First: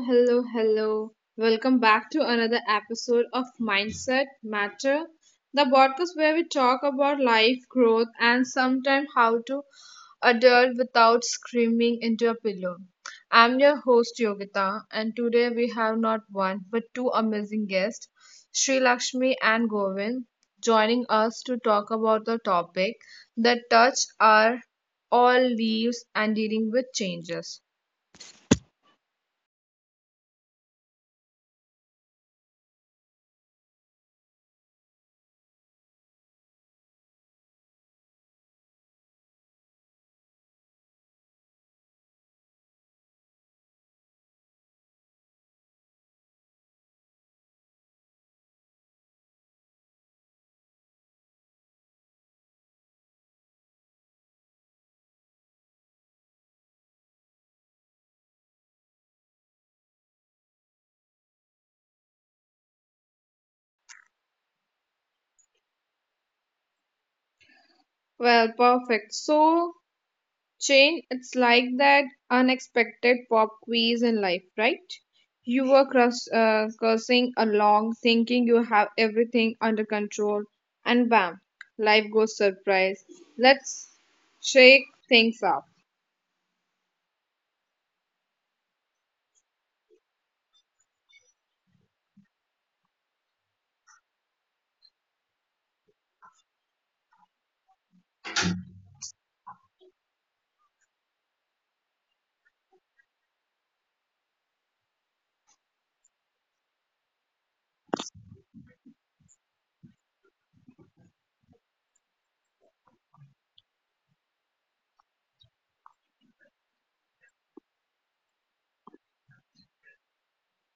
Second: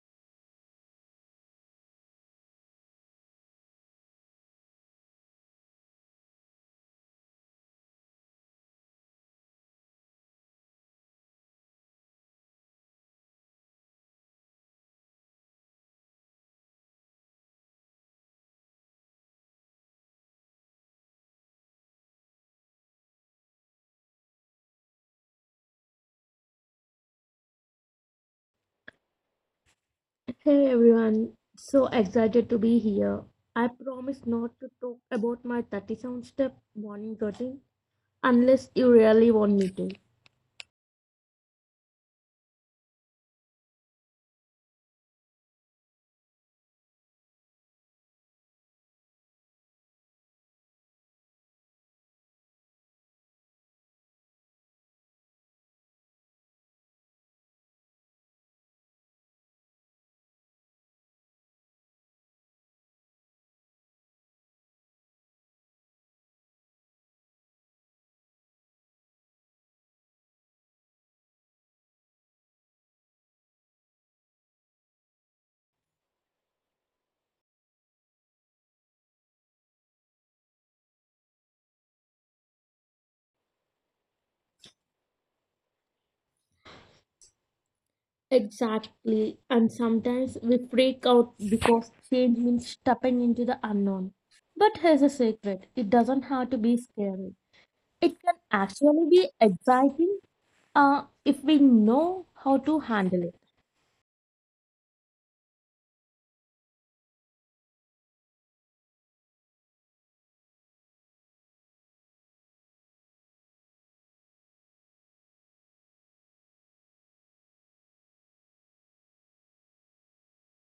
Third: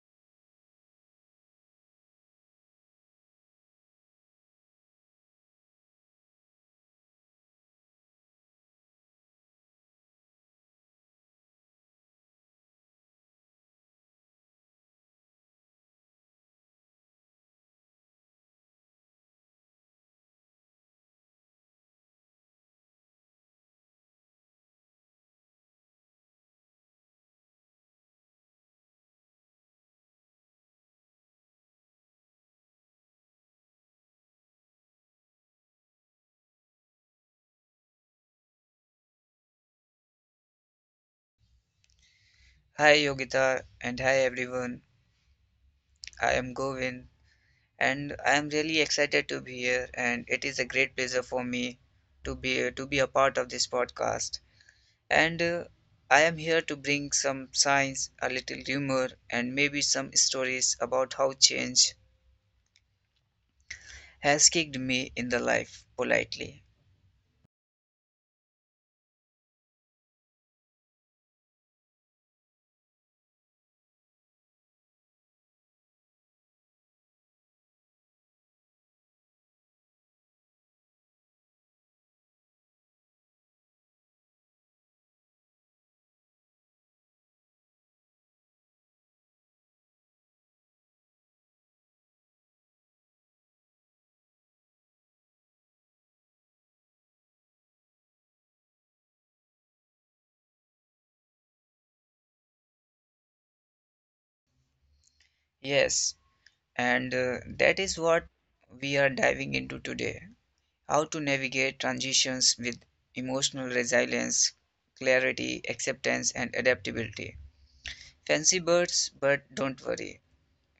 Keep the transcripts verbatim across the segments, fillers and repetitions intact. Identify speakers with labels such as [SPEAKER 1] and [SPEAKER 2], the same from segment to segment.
[SPEAKER 1] hello, hello. Welcome back to another episode of Mindset Matter, the podcast where we talk about life, growth, and sometimes how to adult without screaming into a pillow. I'm your host, Yogita, and today we have not one but two amazing guests, Sri Lakshmi and Govind, joining us to talk about the topic that touch our all leaves and dealing with changes.
[SPEAKER 2] Hey everyone, so excited to be here. I promise not to talk about my thirty-seven step morning routine unless you really want me to.
[SPEAKER 3] Hi Yogita and hi everyone. I am Govin, and I am really excited to be here, and it is a great pleasure for me to be to be a part of this podcast. And uh, I am here to bring some science, a little humor, and maybe some stories about how change has kicked me in the life politely.
[SPEAKER 1] Well, perfect. So, Chain, it's like that unexpected pop quiz in life, right? You were crus- uh, cursing along, thinking you have everything under control, and bam, life goes surprise. Let's shake things up.
[SPEAKER 2] Exactly, and sometimes we freak out because change means stepping into the unknown. But here's a secret, it doesn't have to be scary, it can actually be exciting uh, if we know how to handle it.
[SPEAKER 3] Yes, and uh, that is what we are diving into today. How to navigate transitions with emotional resilience, clarity, acceptance, and adaptability. Fancy birds, but don't worry.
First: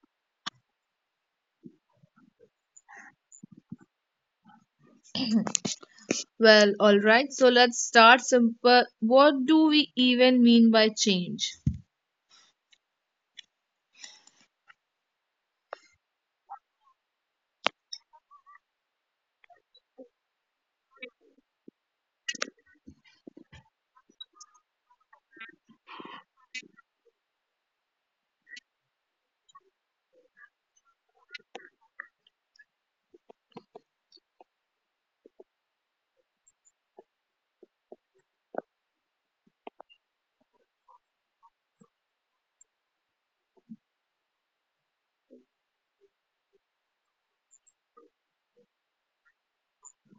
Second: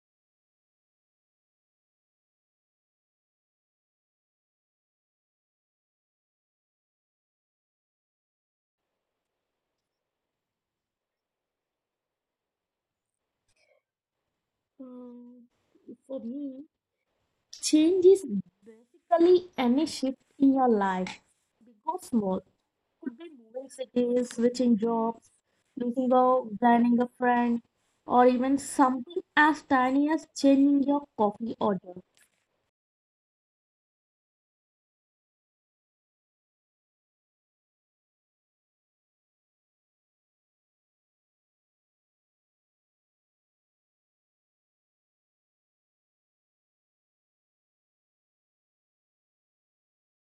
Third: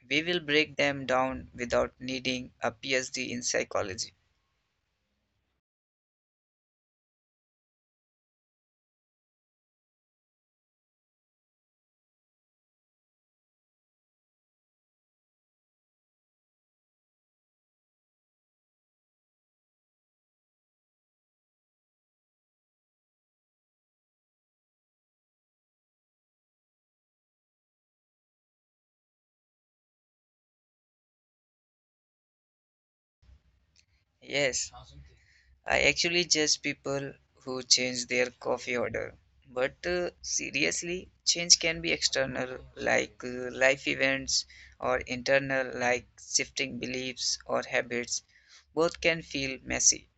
[SPEAKER 3] We will break them down without needing a PhD in psychology.
[SPEAKER 1] Well, alright, so let's start simple. What do we even mean by change?
[SPEAKER 2] Um, for me, change is basically any shift in your life, big or small. Could be moving cities, switching jobs, losing a joining a friend, or even something as tiny as changing your coffee order.
[SPEAKER 3] Yes, I actually judge people who change their coffee order. But uh, seriously, change can be external, like uh, life events, or internal, like shifting beliefs or habits. Both can feel messy.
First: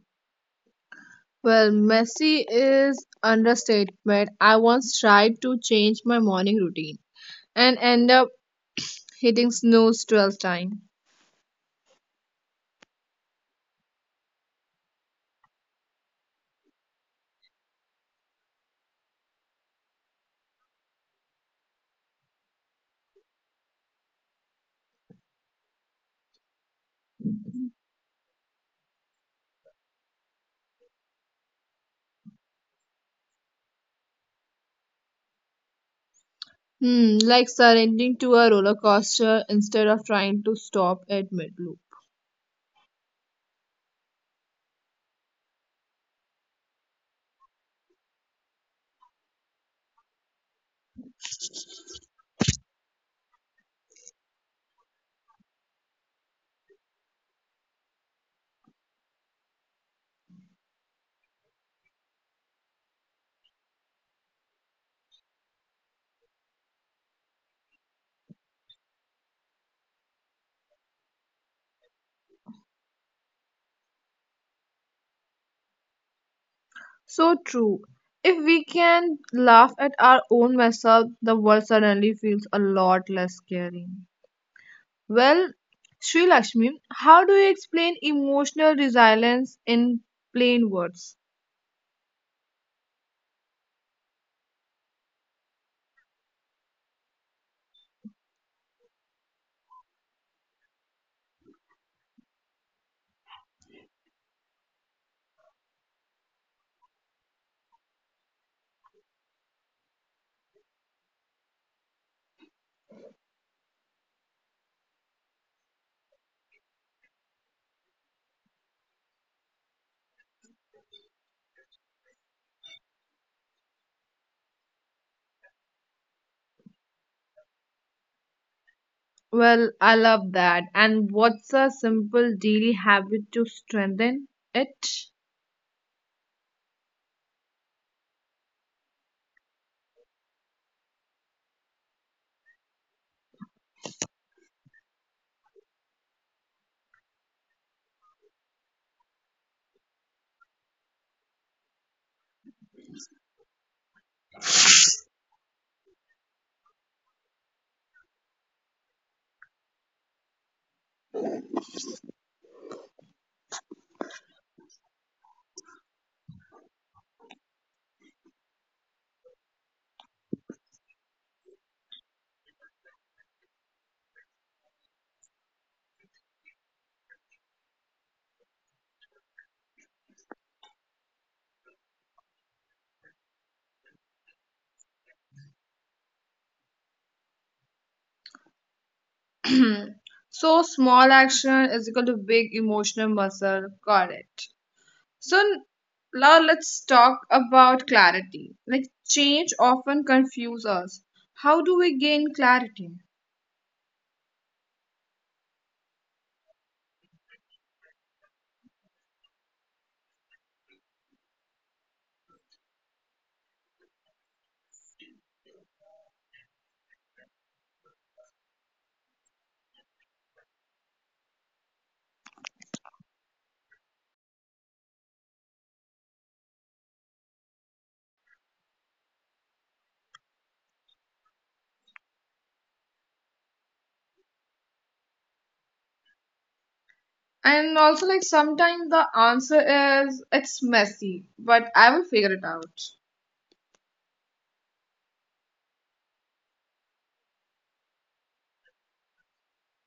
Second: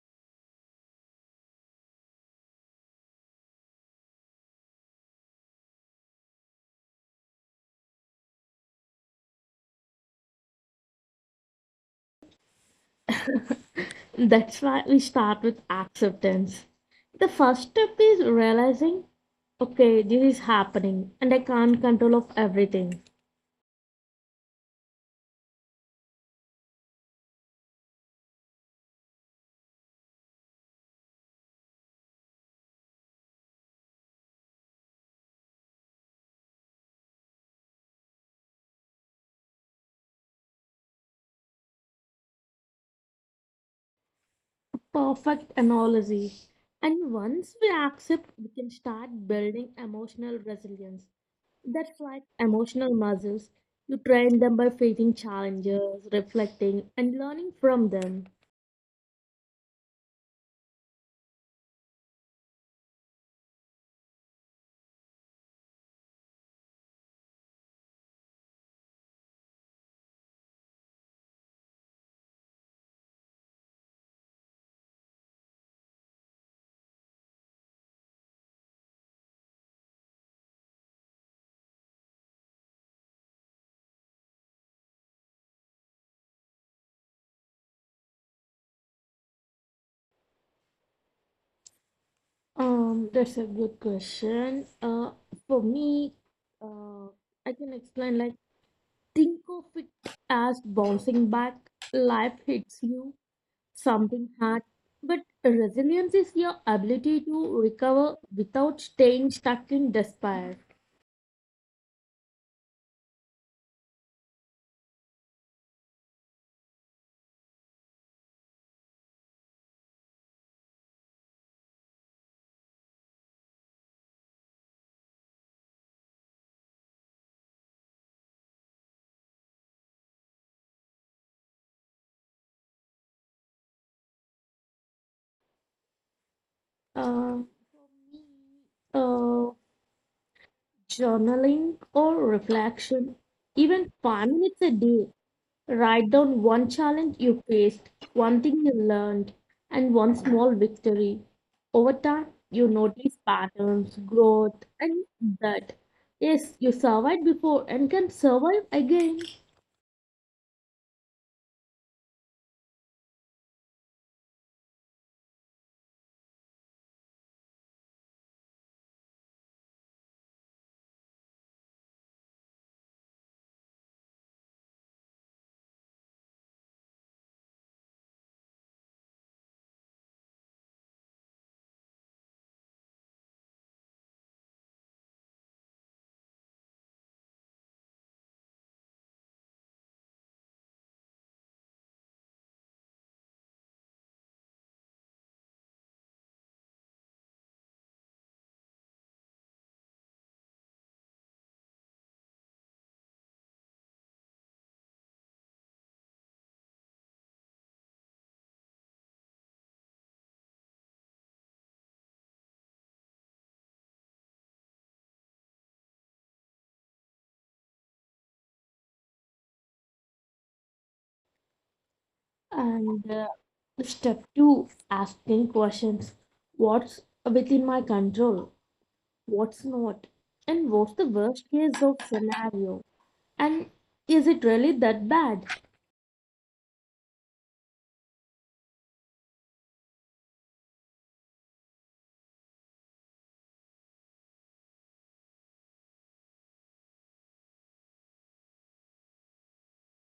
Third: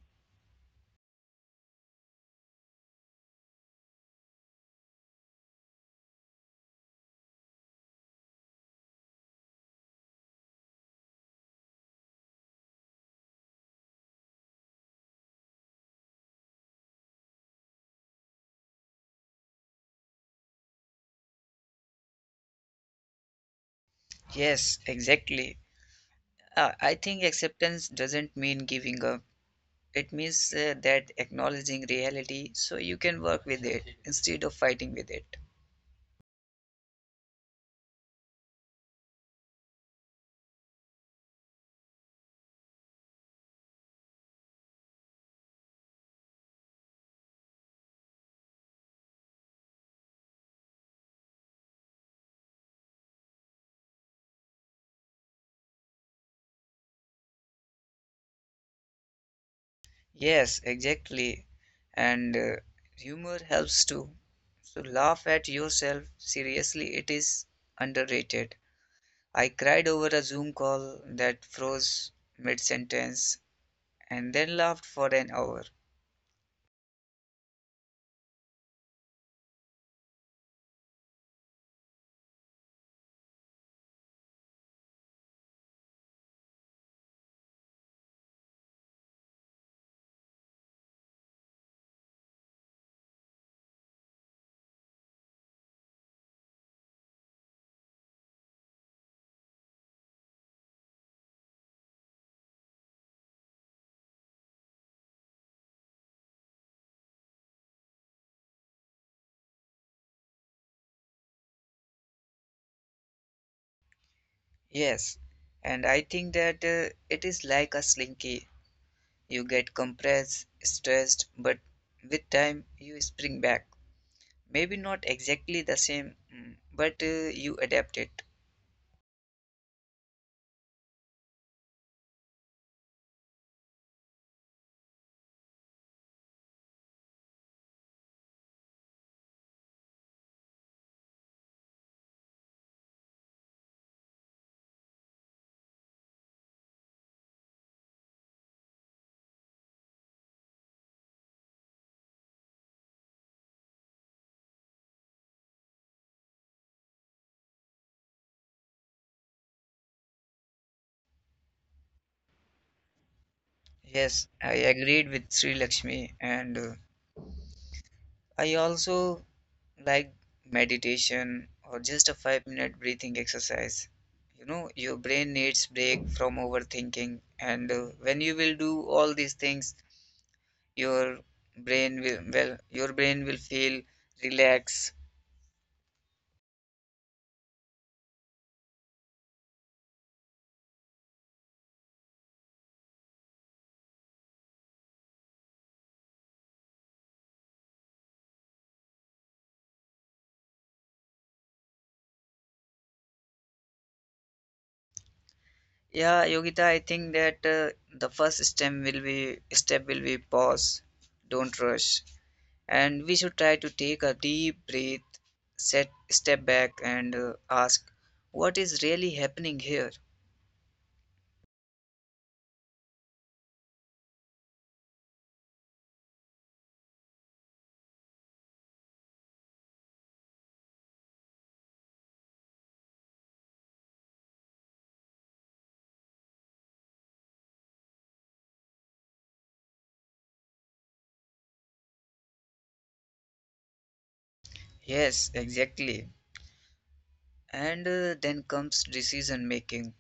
[SPEAKER 1] Well, messy is understatement. I once tried to change my morning routine and end up hitting snooze twelve times.
[SPEAKER 2] That's why we start with acceptance. The first step is realizing, okay, this is happening and I can't control of everything.
[SPEAKER 3] Yes, exactly. Uh, I think acceptance doesn't mean giving up. It means uh, that acknowledging reality so you can work with it instead of fighting with it.
[SPEAKER 1] Hmm, like surrendering to a roller coaster instead of trying to stop at mid loop.
[SPEAKER 2] Perfect analogy. And once we accept, we can start building emotional resilience. That's like emotional muscles. You train them by facing challenges, reflecting, and learning from them.
[SPEAKER 3] Yes, exactly. And uh, humor helps too. So laugh at yourself. Seriously, it is underrated. I cried over a Zoom call that froze mid sentence and then laughed for an hour.
[SPEAKER 1] So true. If we can laugh at our own mess up, the world suddenly feels a lot less scary. Well, Sri Lakshmi, how do you explain emotional resilience in plain words?
[SPEAKER 2] Um, that's a good question. Uh, for me, uh, I can explain like think of it as bouncing back. Life hits you something hard, but resilience is your ability to recover without staying stuck in despair.
[SPEAKER 3] Yes, and I think that uh, it is like a slinky. You get compressed, stressed, but with time you spring back. Maybe not exactly the same, mm, but uh, you adapt it.
[SPEAKER 1] Well, I love that. And what's a simple daily habit to strengthen it?
[SPEAKER 2] Uh, for me, uh, journaling or reflection, even five minutes a day, write down one challenge you faced, one thing you learned, and one small victory. Over time, you notice patterns, growth, and that, yes, you survived before and can survive again.
[SPEAKER 3] Yes, I agreed with Sri Lakshmi, and uh, I also like meditation or just a five minute breathing exercise. You know, your brain needs break from overthinking, and uh, when you will do all these things, your brain will well, your brain will feel relaxed.
[SPEAKER 1] So, small action is equal to big emotional muscle. Correct. So now let's talk about clarity. Like change often confuses us. How do we gain clarity?
[SPEAKER 3] Yeah, Yogita, I think that uh, the first step will be step will be pause, don't rush, and we should try to take a deep breath, set step back, and uh, ask what is really happening here.
[SPEAKER 2] And uh, Step two, asking questions. What's within my control? What's not? And what's the worst case of scenario? And is it really that bad?
[SPEAKER 1] And also like sometimes the answer is it's messy, but I will figure it out.
[SPEAKER 3] Yes, exactly. And uh, then comes decision making.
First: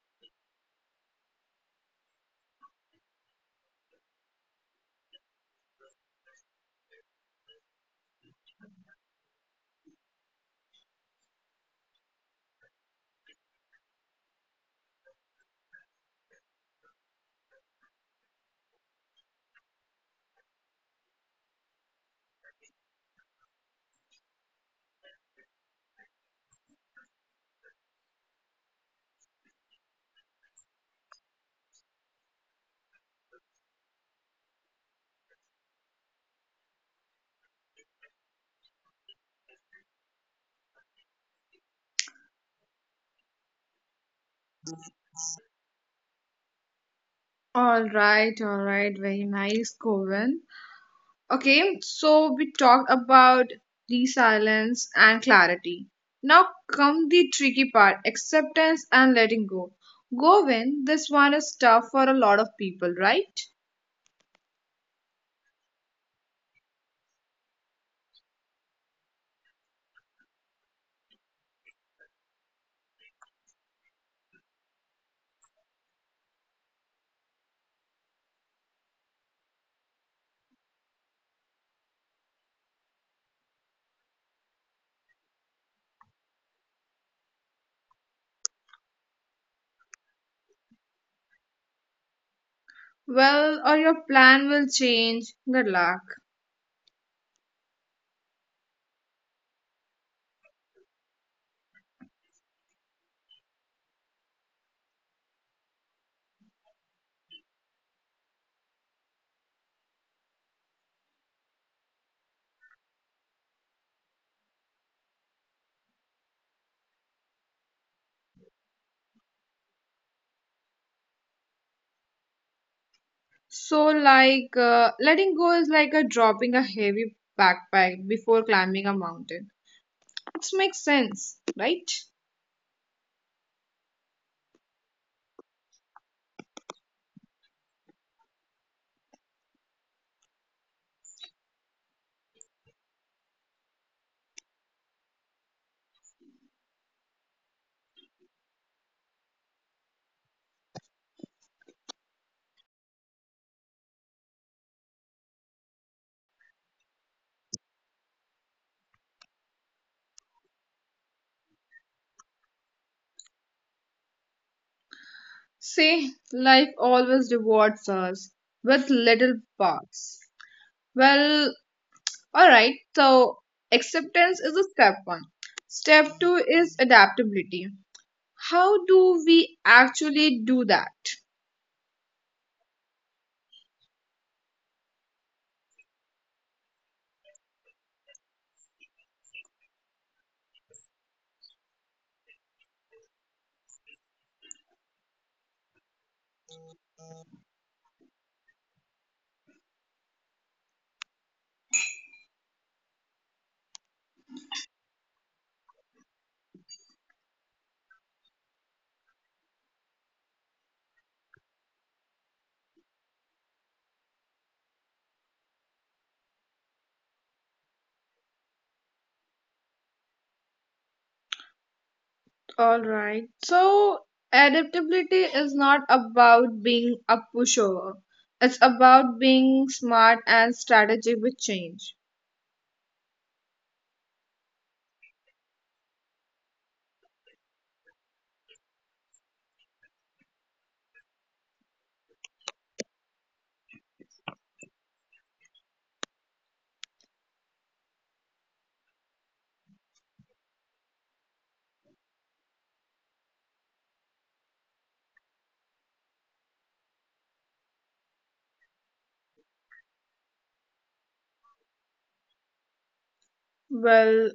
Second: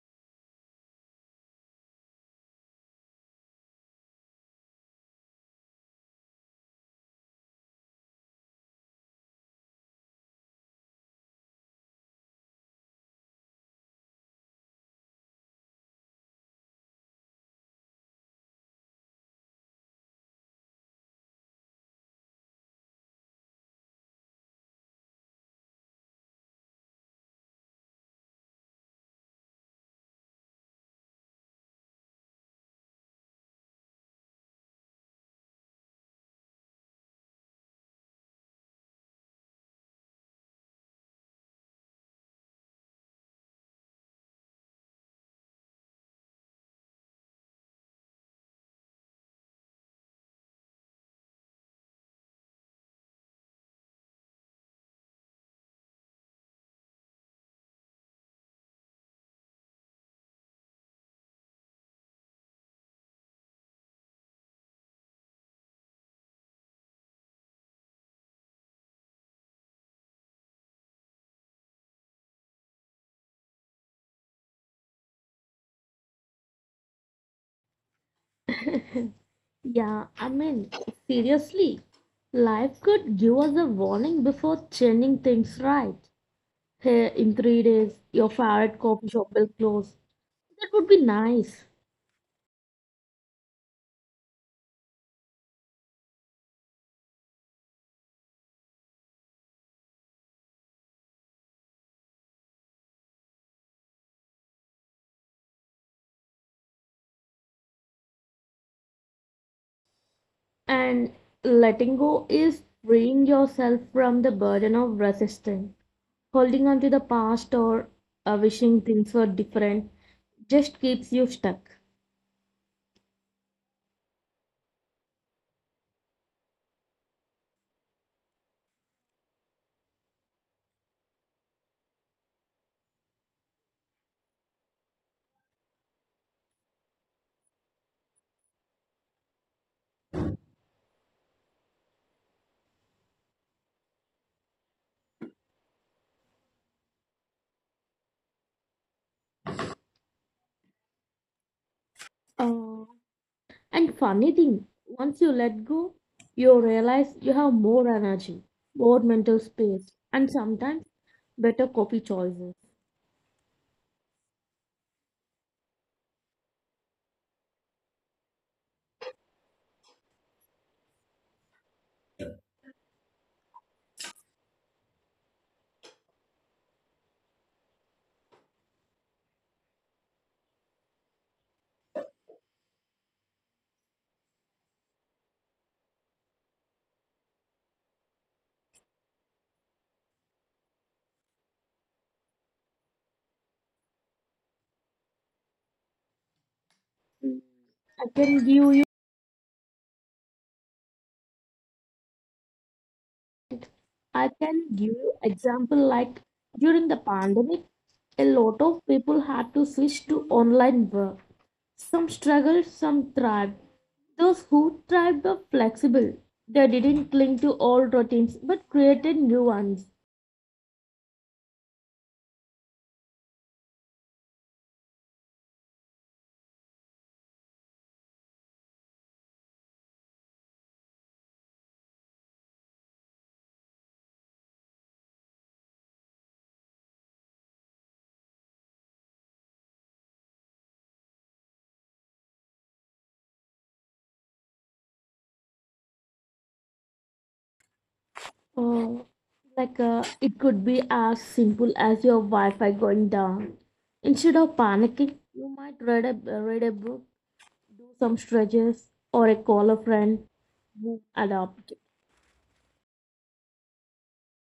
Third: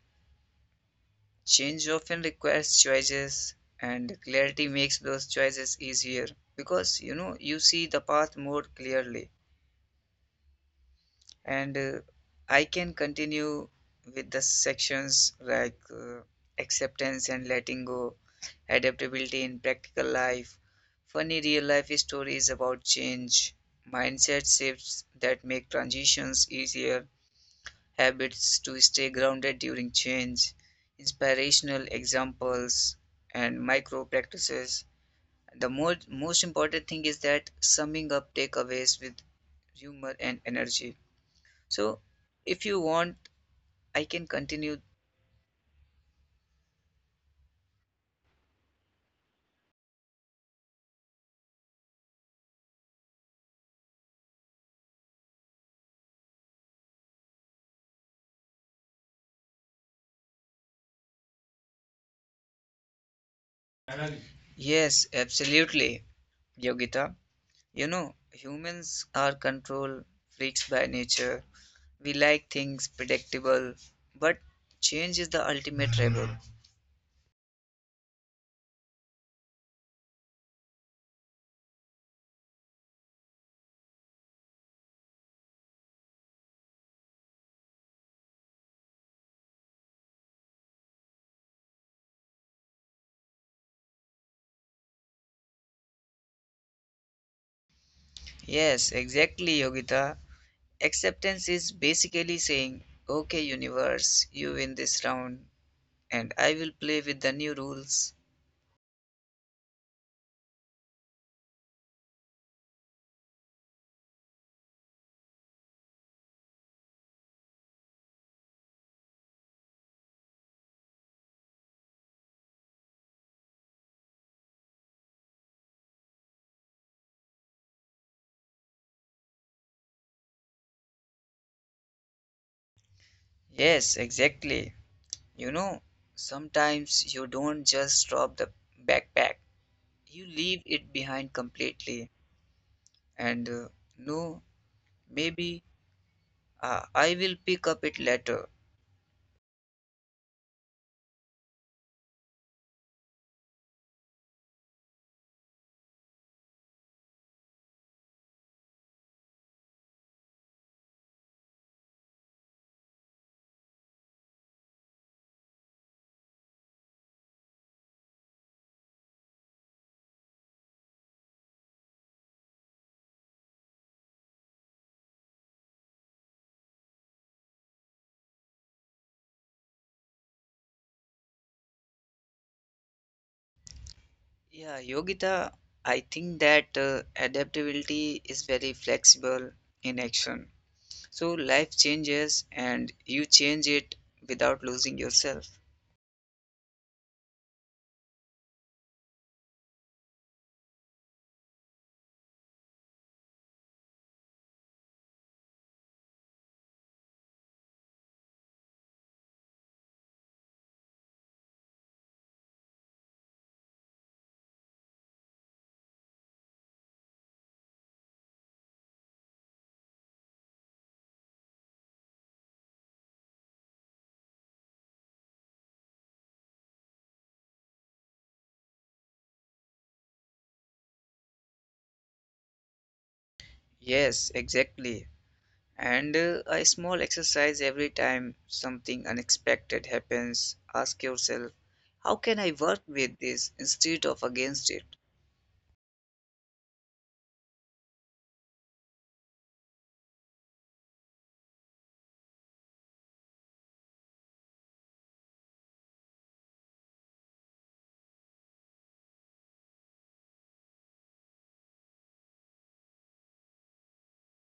[SPEAKER 3] Change often requires choices, and clarity makes those choices easier because you know you see the path more clearly. And uh, I can continue with the sections like uh, acceptance and letting go, adaptability in practical life, funny real life stories about change, mindset shifts that make transitions easier, habits to stay grounded during change, inspirational examples, and micro practices. The more, most important thing is that summing up takeaways with humor and energy. So if you want, I can continue.
[SPEAKER 1] All right, all right, very nice, Govind. Okay, so we talked about resilience and clarity. Now come the tricky part, acceptance and letting go. Govind, this one is tough for a lot of people, right?
[SPEAKER 3] Yes, absolutely, Yogita. You know, humans are control freaks by nature. We like things predictable, but change is the ultimate rebel.
[SPEAKER 2] Yeah, I mean, seriously, life could give us a warning before changing things right. Hey, in three days, your favorite coffee shop will close. That would be nice.
[SPEAKER 1] Well, or your plan will change, good luck.
[SPEAKER 3] Yes, exactly, Yogita. Acceptance is basically saying, okay, universe, you win this round, and I will play with the new rules.
[SPEAKER 2] And letting go is freeing yourself from the burden of resisting, holding on to the past or uh, wishing things were different just keeps you stuck.
[SPEAKER 1] So like uh, letting go is like a dropping a heavy backpack before climbing a mountain, it makes sense right?
[SPEAKER 3] Yes, exactly. You know, sometimes you don't just drop the backpack, you leave it behind completely. And uh, no, maybe uh, I will pick up it later.
[SPEAKER 2] Uh, And funny thing, once you let go, you realize you have more energy, more mental space, and sometimes better coffee choices.
[SPEAKER 1] See, life always rewards us with little parts. Well, all right, so acceptance is a step one, step two is adaptability, how do we actually do that?
[SPEAKER 3] Yeah, Yogita, I think that uh, adaptability is very flexible in action. So life changes and you change it without losing yourself.
[SPEAKER 2] Mm. I can give you I can give you example like during the pandemic, a lot of people had to switch to online work. Some struggled, some thrived. Those who thrived were flexible. They didn't cling to old routines but created new ones.
[SPEAKER 1] All right. So adaptability is not about being a pushover. It's about being smart and strategic with change.
[SPEAKER 3] Yes, exactly. And uh, a small exercise every time something unexpected happens. Ask yourself, how can I work with this instead of against it?
[SPEAKER 2] Oh, like uh, it could be as simple as your Wi-Fi going down. Instead of panicking, you might read a read a book, do some stretches, or a call a friend who adopt.
[SPEAKER 1] Well,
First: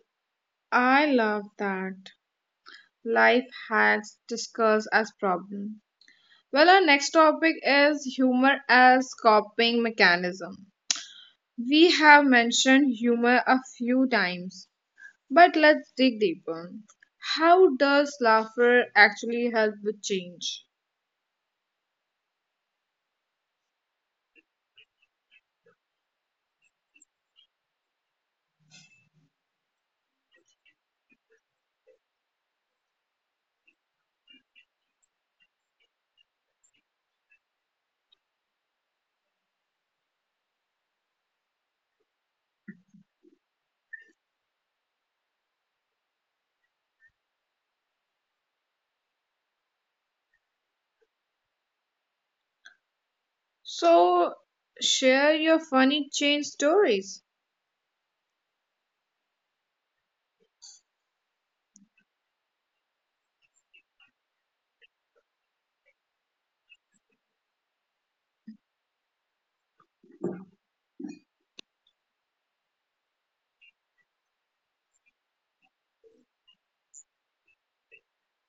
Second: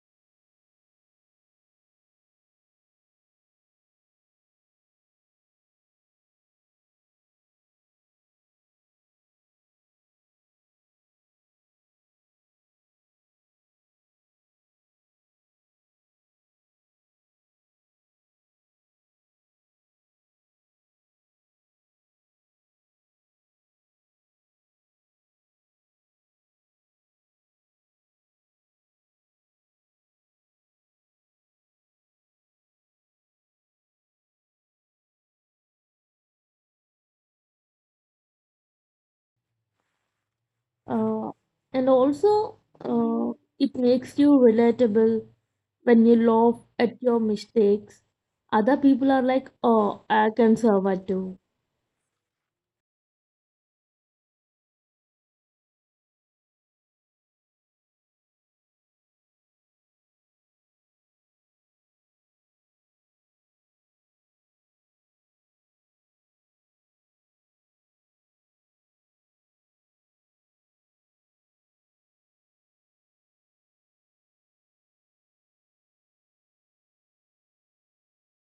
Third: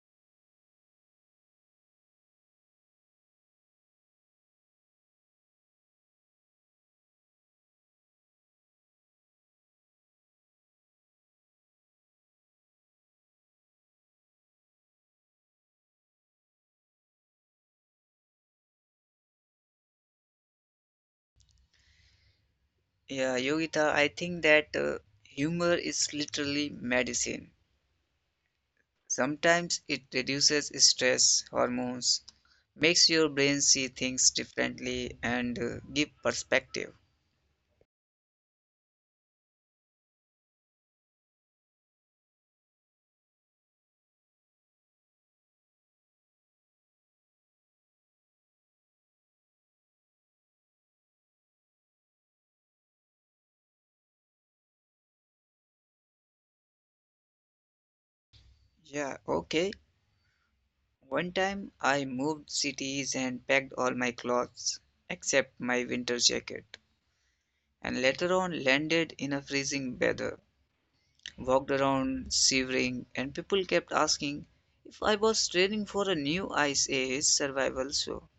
[SPEAKER 1] I love that. Life hacks discussed as problem. Well, our next topic is humor as coping mechanism. We have mentioned humor a few times, but let's dig deeper. How does laughter actually help with change?
[SPEAKER 3] Yeah, Yogita, I think that uh, humor is literally medicine. Sometimes it reduces stress hormones, makes your brain see things differently, and uh, give perspective.
[SPEAKER 2] Uh, and also, uh, it makes you relatable when you laugh at your mistakes. Other people are like, "Oh, I can survive too."
[SPEAKER 1] So, share your funny change stories.
[SPEAKER 3] Yeah, okay. One time I moved cities and packed all my clothes except my winter jacket, and later on landed in a freezing weather. Walked around shivering, and people kept asking if I was training for a new ice age survival show.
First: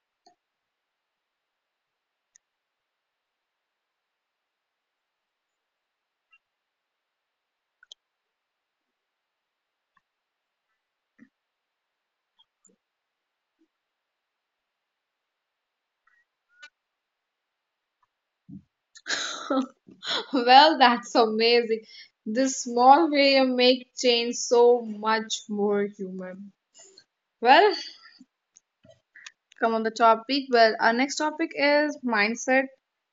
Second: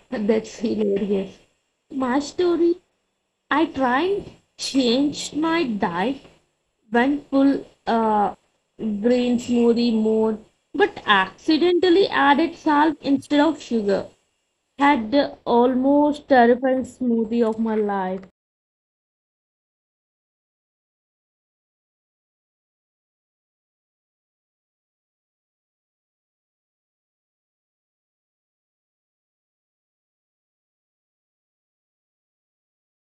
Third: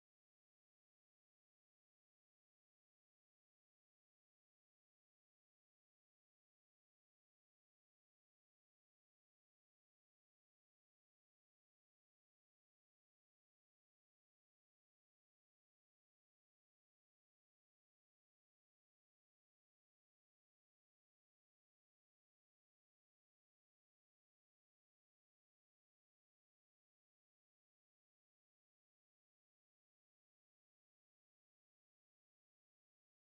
[SPEAKER 2] That's hilarious. My story, I tried change my diet, went full uh, green smoothie mode, but accidentally added salt instead of sugar. Had the almost terrifying smoothie of my life.
[SPEAKER 1] Well, that's amazing. This small way you make change so much more human. Well, come on the topic. Well, our next topic is mindset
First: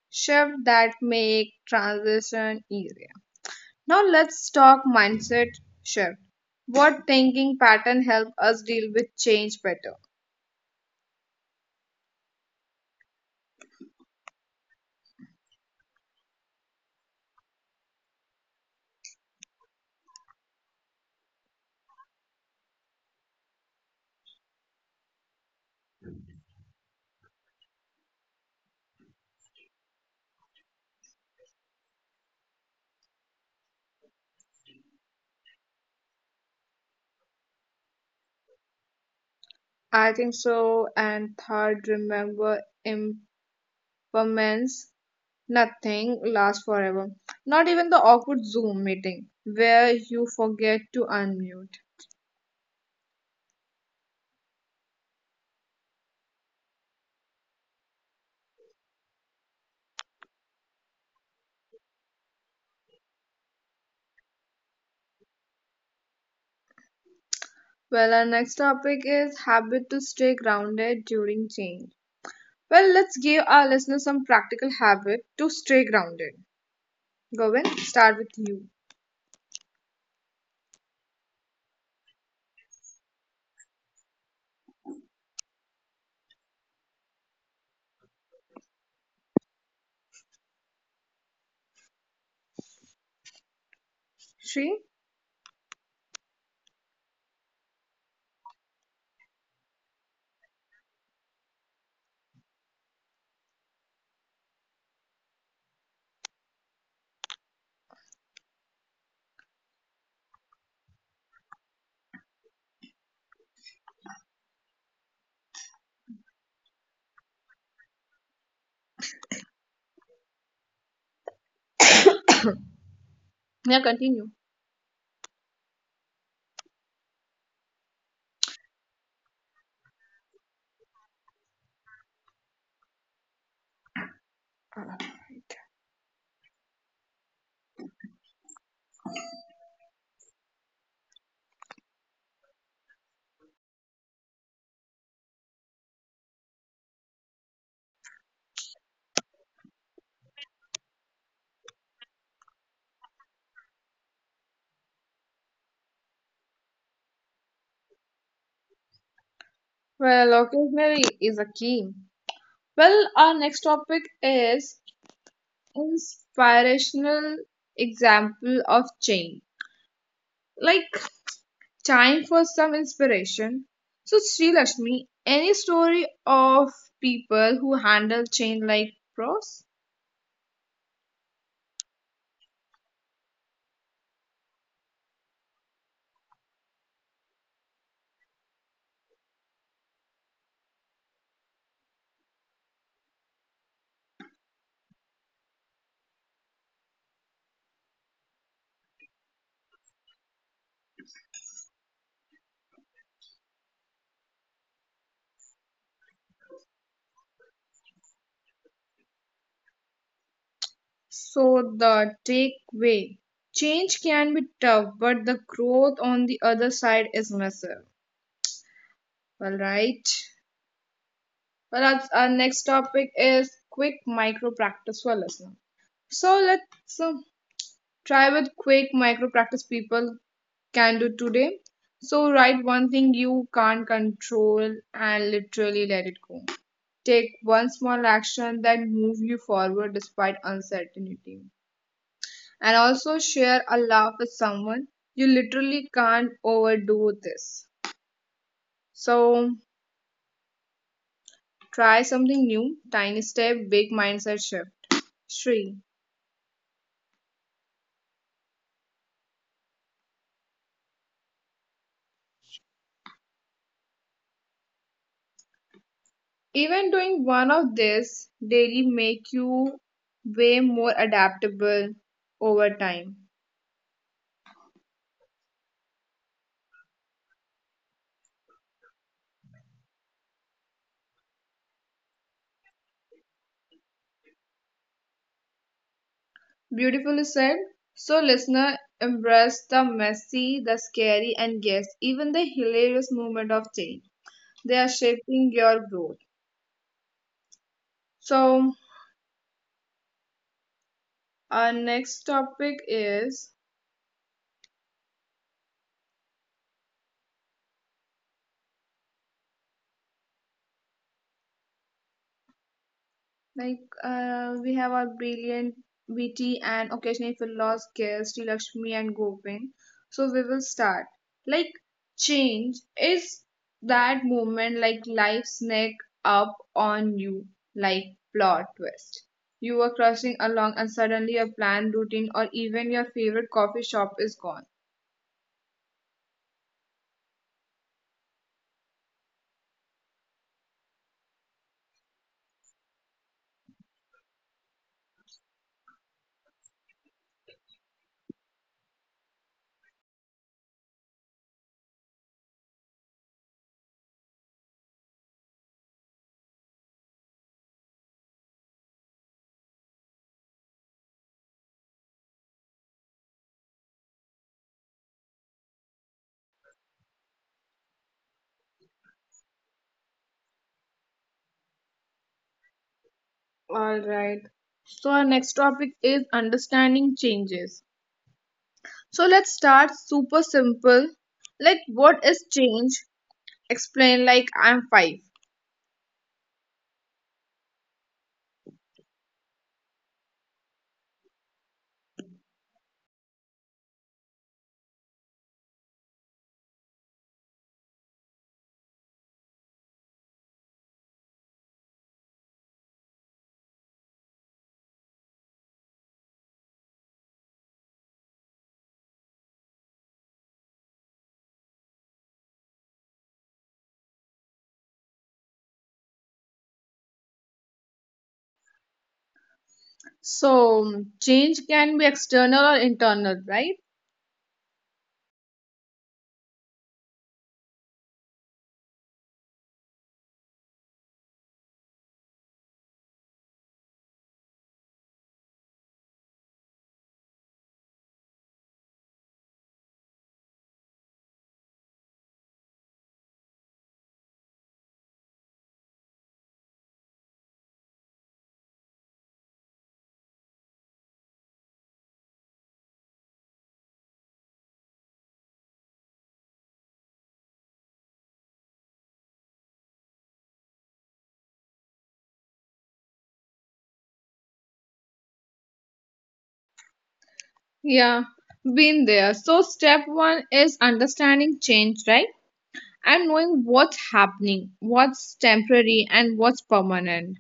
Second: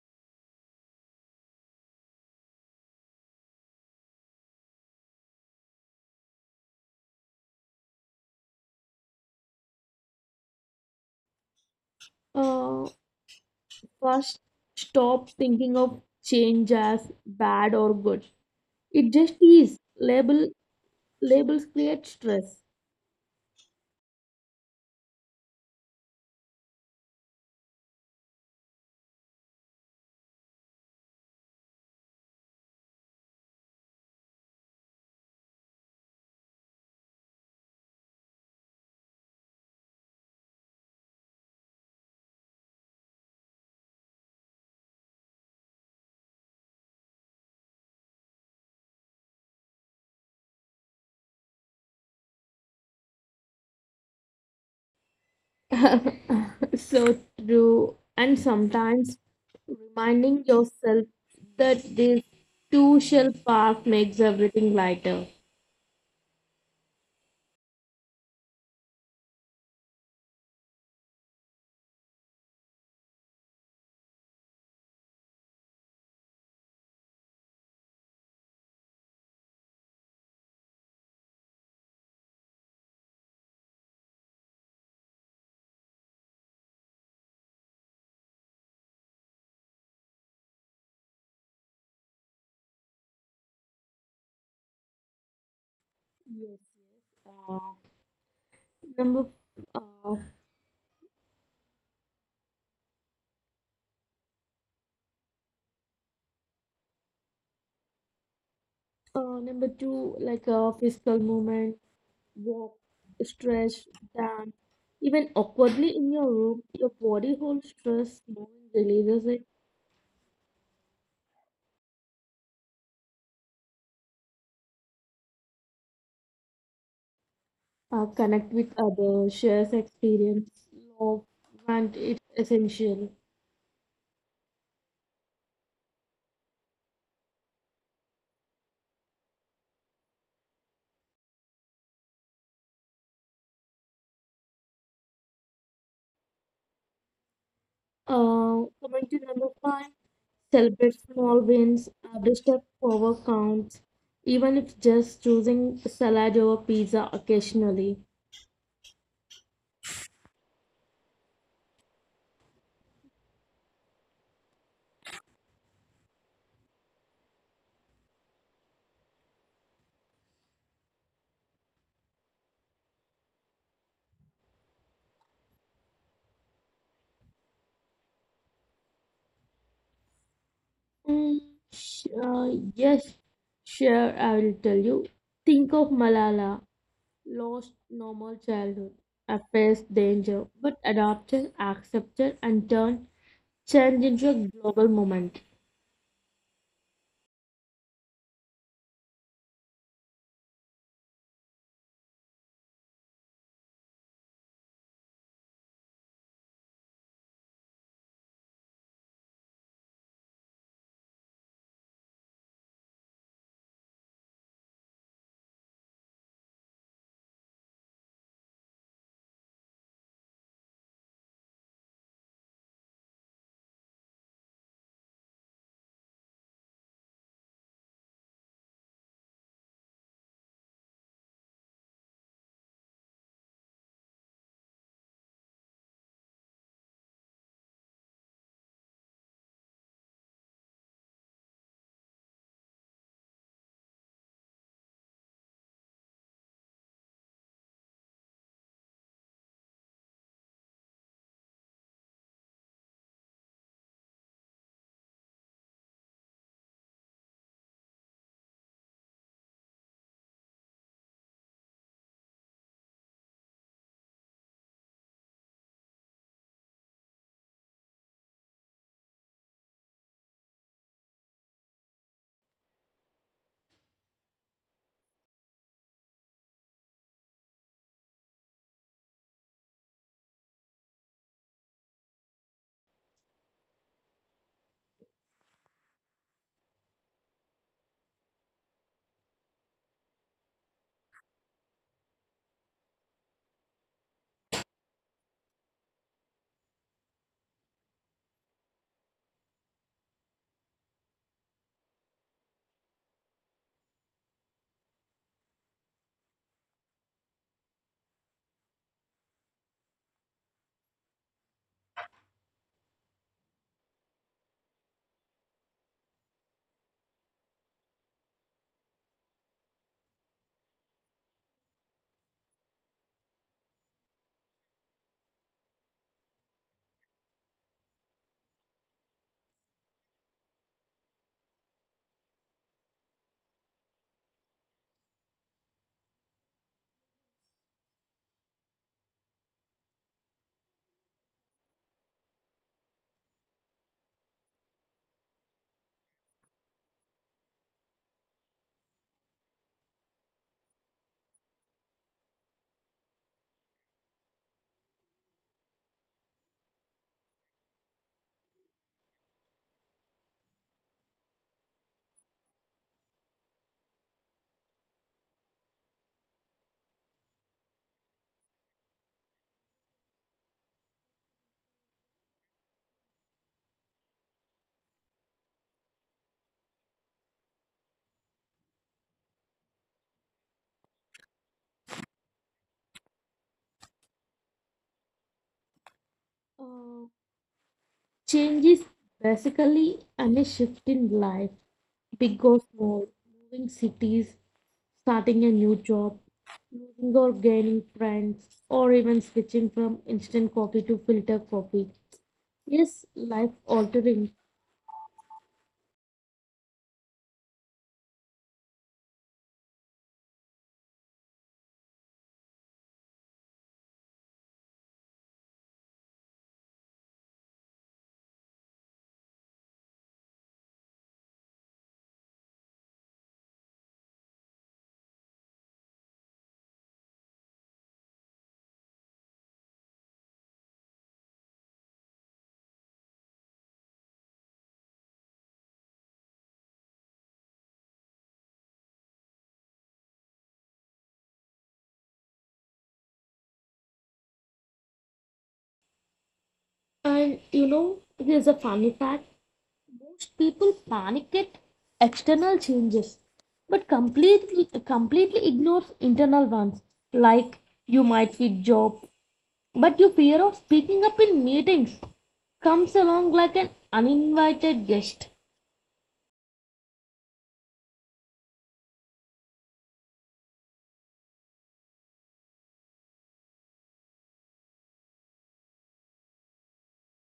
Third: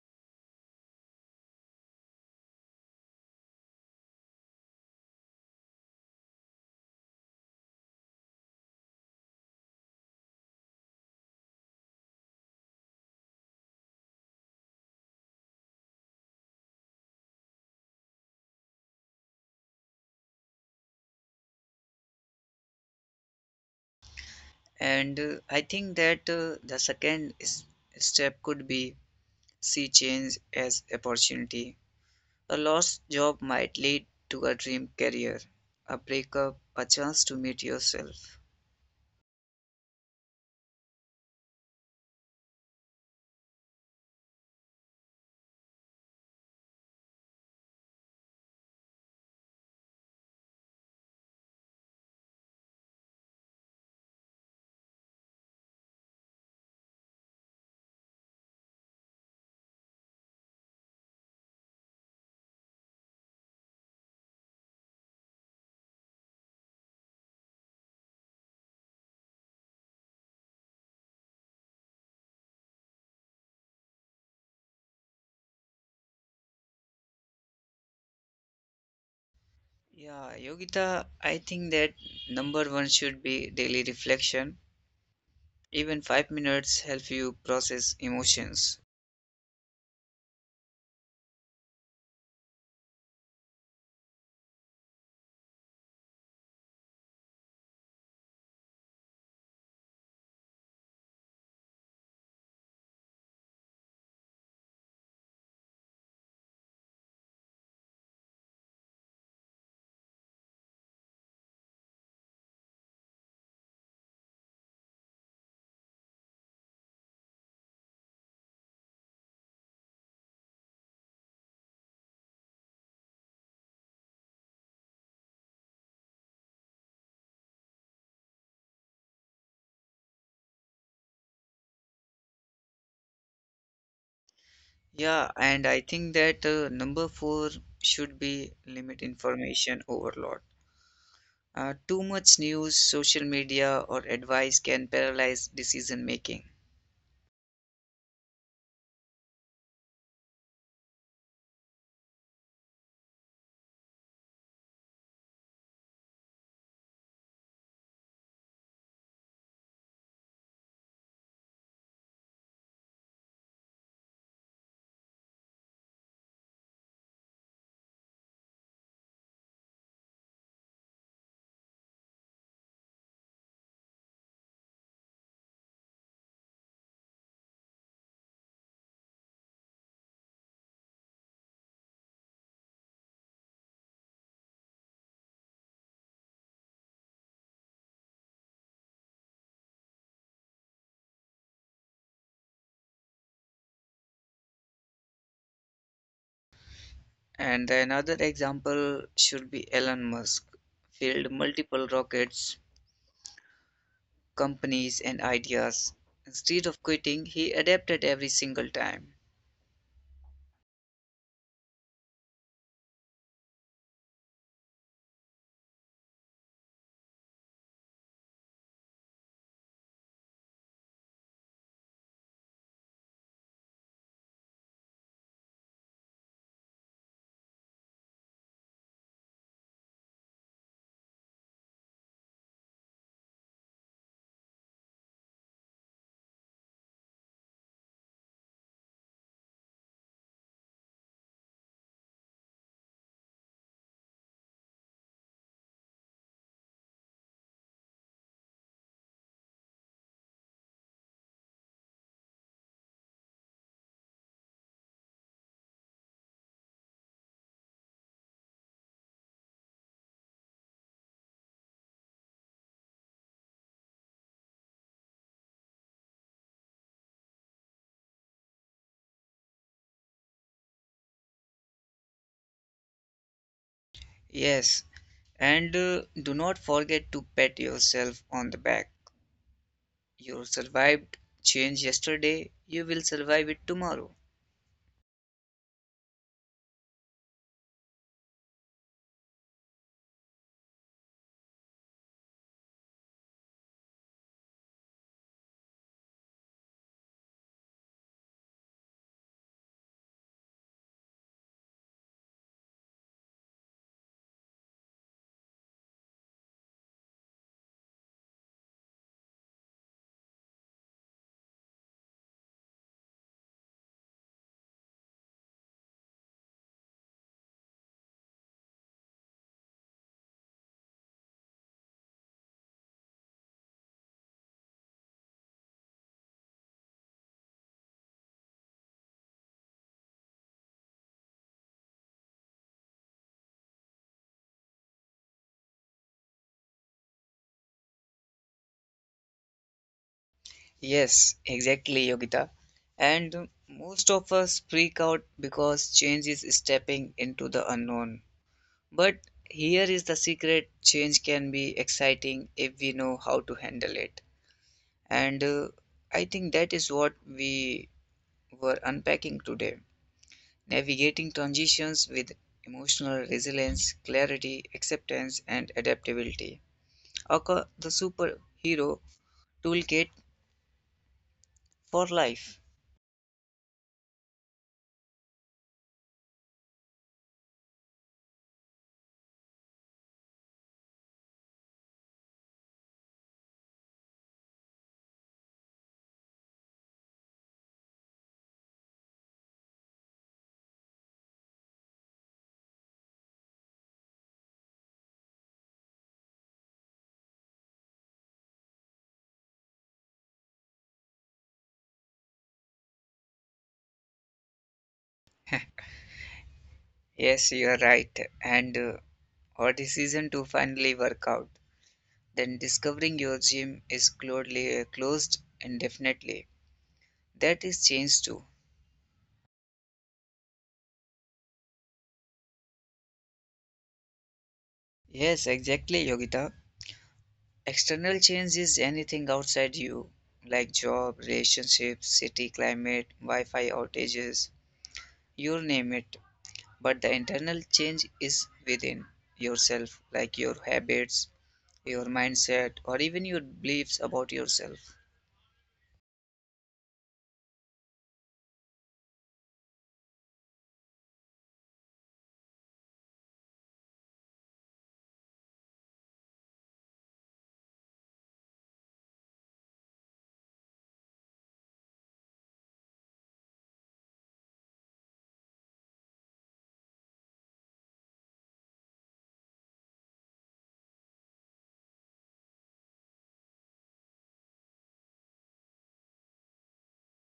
[SPEAKER 1] shift that make transition easier. Now let's talk mindset shift. What thinking pattern help us deal with change better?
[SPEAKER 2] Uh, first, stop thinking of change as bad or good. It just is. Label labels create stress.
[SPEAKER 3] And uh, I think that uh, the second s- step could be see change as opportunity. A lost job might lead to a dream career, a breakup, a chance to meet yourself.
[SPEAKER 1] I think so. And third, remember impermanence. Nothing lasts forever. Not even the awkward Zoom meeting where you forget to unmute.
[SPEAKER 2] So true. And sometimes reminding yourself that this two shell path makes everything lighter.
[SPEAKER 1] Well, our next topic is habit to stay grounded during change. Well, let's give our listeners some practical habit to stay grounded. Govind, start with you.
[SPEAKER 3] Yeah, Yogita, I think that number one should be daily reflection. Even five minutes help you process emotions.
[SPEAKER 1] Shri?
[SPEAKER 2] Yes. Uh, number uh, uh, Number two, like uh, physical movement, walk, stretch, dance, even awkwardly in your room, your body holds stress, movement releases it,
[SPEAKER 1] Yeah, continue.
[SPEAKER 2] uh, connect with others, shares experience, love, and it's essential.
[SPEAKER 3] Yeah, and I think that uh, number four should be limit information overload. Uh, too much news, social media, or advice can paralyze decision making.
[SPEAKER 2] Uh, coming to number five, celebrate small wins, every step forward counts, even if just choosing salad over pizza occasionally.
[SPEAKER 1] Well, occasionally is a key. Well, our next topic is inspirational example of change. Like time for some inspiration. So, Sri Lakshmi, any story of people who handle change like pros?
[SPEAKER 2] Mm, sh- uh, yes, sure, I will tell you. Think of Malala, lost normal childhood, a faced danger, but adapted, accepted, and turned change into a global moment.
[SPEAKER 3] And another example should be Elon Musk, failed multiple rockets, companies, and ideas. Instead of quitting, he adapted every single time.
[SPEAKER 1] So, the takeaway, change can be tough, but the growth on the other side is massive. All right. Well, that's our next topic is quick micro practice for listener. So, let's uh, try with quick micro practice people can do today. So, write one thing you can't control and literally let it go. Take one small action that moves you forward despite uncertainty. And also share a laugh with someone. You literally can't overdo this. So, try something new. Tiny step, big mindset shift. Three. Even doing one of this daily make you way more adaptable over time.
[SPEAKER 3] Yes, and uh, do not forget to pat yourself on the back. You survived change yesterday, you will survive it tomorrow.
[SPEAKER 1] Beautifully said. So, listener, embrace the messy, the scary, and yes, even the hilarious moment of change. They are shaping your growth. So, our next topic is Like uh, we have our brilliant, witty, and occasionally philosophical guest, Lakshmi and Govind. So we will start. Like, change is that moment like life sneak up on you like plot twist. You were crushing along and suddenly your planned routine or even your favorite coffee shop is gone.
[SPEAKER 3] Yes, exactly, Yogita. And most of us freak out because change is stepping into the unknown. But here is the secret: change can be exciting if we know how to handle it. And uh, I think that is what we were unpacking today, navigating transitions with emotional resilience, clarity, acceptance, and adaptability. Aka the superhero toolkit for life.
[SPEAKER 1] All right. So our next topic is understanding changes. So let's start super simple. Like, what is change? Explain like I'm five.
[SPEAKER 2] Uh, change is basically a shift in life, big or small, moving cities, starting a new job, losing or gaining friends, or even switching from instant coffee to filter coffee. Yes, life altering.
[SPEAKER 3] Yes, you are right. And uh, or decision to finally work out, then discovering your gym is closely uh, closed indefinitely. That is change too.
[SPEAKER 1] So change can be external or internal, right?
[SPEAKER 3] Yes, exactly, Yogita. External change is anything outside you, like job, relationships, city climate, Wi-Fi outages, you name it. But the internal change is within yourself, like your habits, your mindset, or even your beliefs about yourself.
[SPEAKER 2] And you know, here's a funny fact. Most people panic at external changes, but completely completely ignore internal ones. Like you might quit job, but your fear of speaking up in meetings comes along like an uninvited guest.
[SPEAKER 1] Yeah, been there. So step one is understanding change, right? And knowing what's happening, what's temporary, and what's permanent.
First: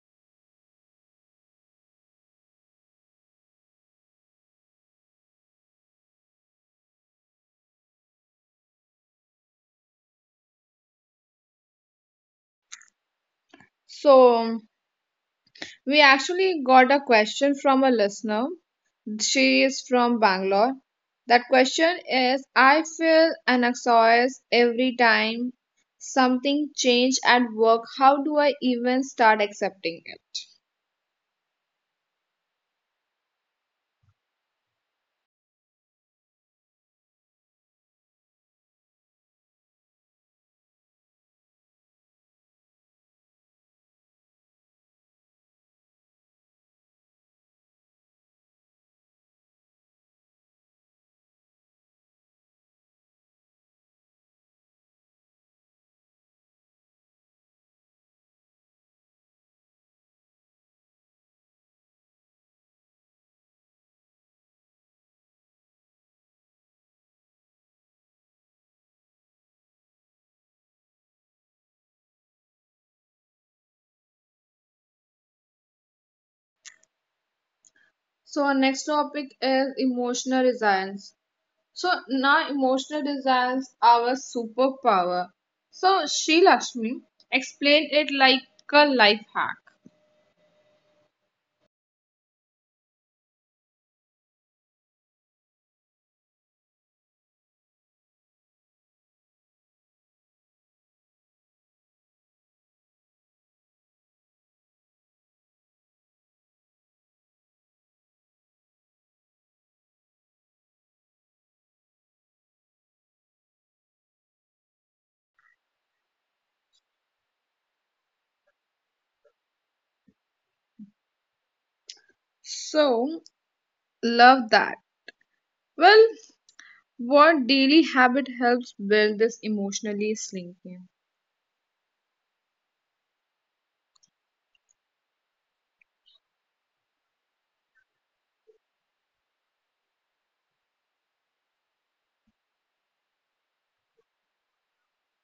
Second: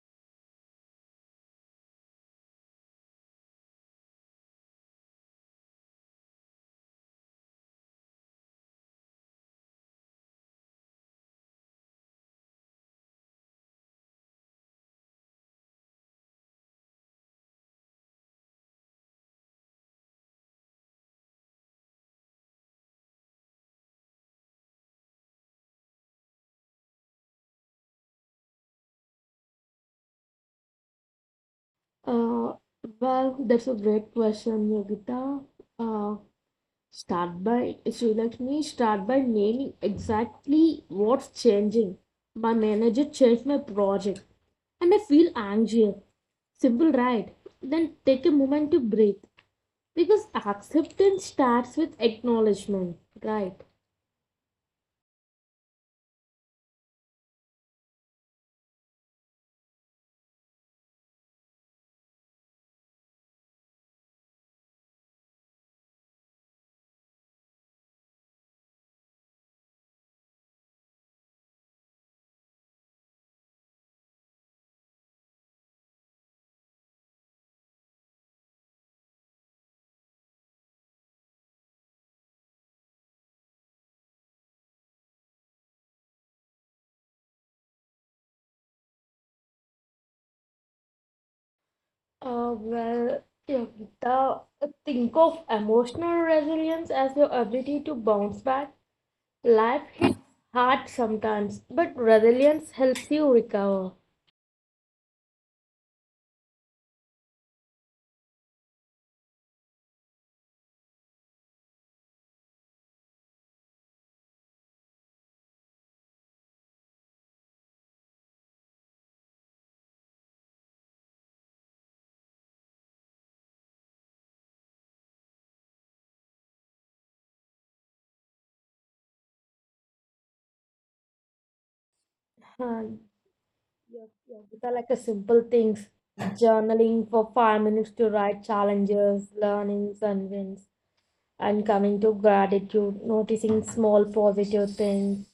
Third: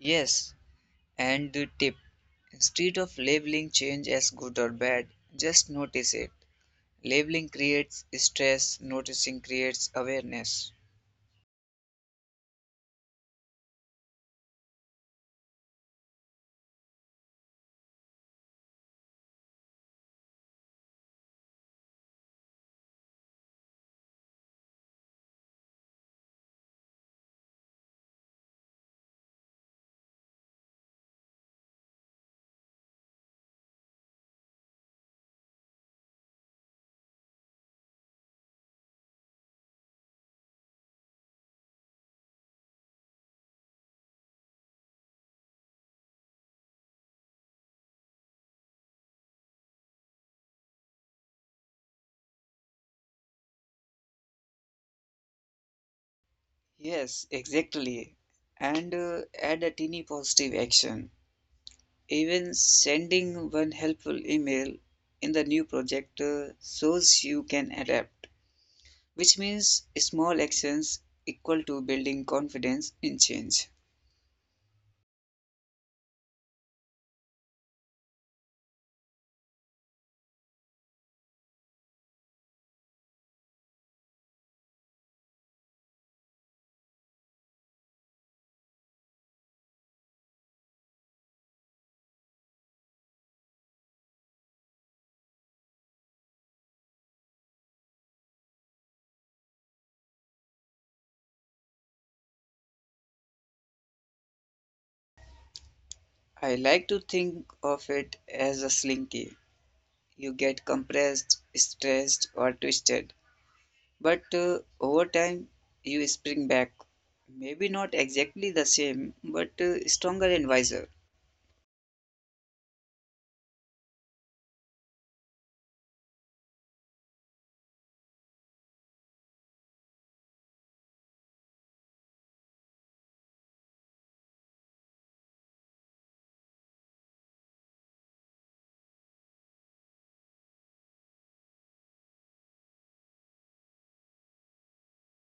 [SPEAKER 3] Yes. And the tip: instead of labeling change as good or bad, just notice it. Labeling creates stress, noticing creates awareness.
[SPEAKER 1] So we actually got a question from a listener. She is from Bangalore. That question is, I feel anxious every time something change at work. How do I even start accepting it?
[SPEAKER 2] Uh, well, that's a great question, Yogita. Uh, Start by Srilakshmi, start by naming exactly what's changing. My manager changed my project and I feel anxious. Simple, right? Then take a moment to breathe because acceptance starts with acknowledgement, right?
[SPEAKER 3] Yes, exactly. And uh, add a teeny positive action. Even sending one helpful email in the new project uh, shows you can adapt, which means small actions equal to building confidence in change.
[SPEAKER 1] So our next topic is emotional resilience. So now emotional resilience our superpower. So Sri Lakshmi explained it like a life hack.
[SPEAKER 2] Uh, well, Yogita, think of emotional resilience as your ability to bounce back. Life hits hard sometimes, but resilience helps you recover.
[SPEAKER 3] I like to think of it as a slinky. You get compressed, stressed, or twisted. But uh, over time, you spring back. Maybe not exactly the same, but uh, stronger and wiser.
[SPEAKER 1] So love that. Well, what daily habit helps build this emotionally slinking?
[SPEAKER 2] Huh, yeah, yeah. These are like a simple things. Journaling for five minutes to write challenges, learnings, and wins, and coming to gratitude, noticing small positive things,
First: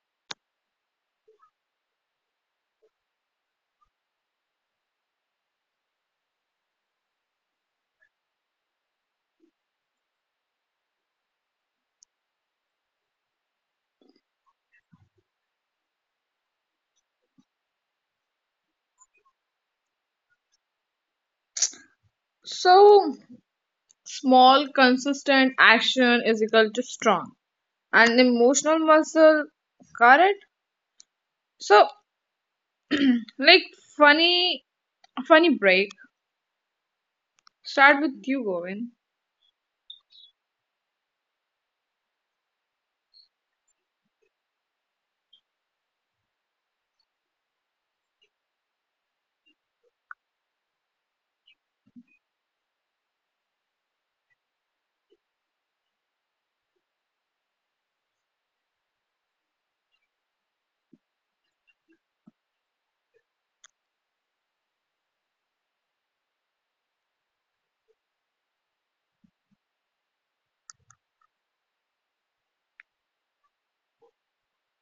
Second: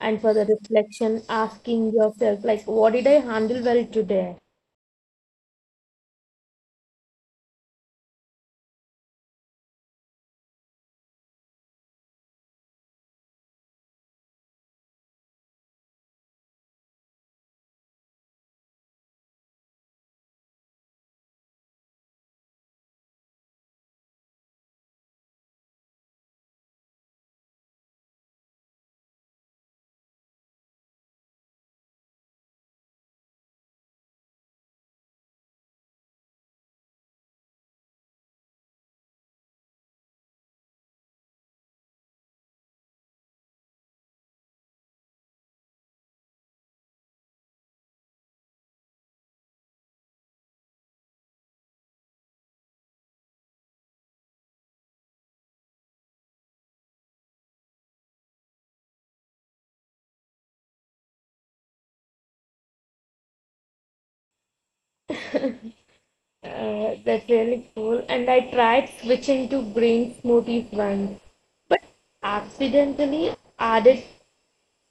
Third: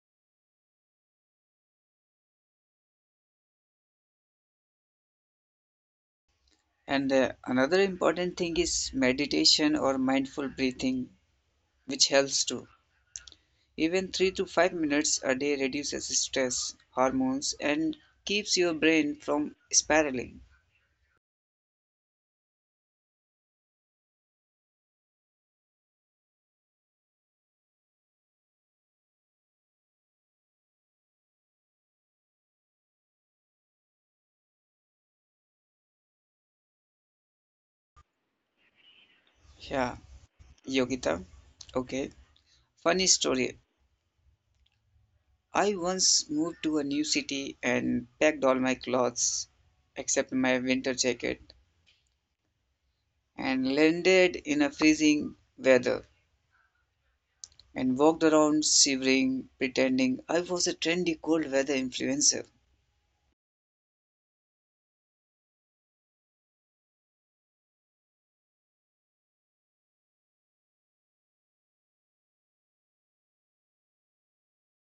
[SPEAKER 2] and for the reflection, asking yourself, like, what did I handle well today?
[SPEAKER 3] And uh, another important thing is meditation or mindful breathing, which helps too. Even three to five minutes a day reduces stress hormones and keeps your brain from spiraling.
[SPEAKER 1] So, small, consistent action is equal to strong and emotional muscle. Correct. So, like funny, funny break. Start with you, Govin.
[SPEAKER 3] Yeah, Yogita. Okay. Funny story. I once moved to a new city and packed all my clothes except my winter jacket, and landed in a freezing weather, and walked around shivering, pretending I was a trendy cold weather influencer.
[SPEAKER 2] Uh, that's really cool. And I tried switching to green smoothies once, but accidentally added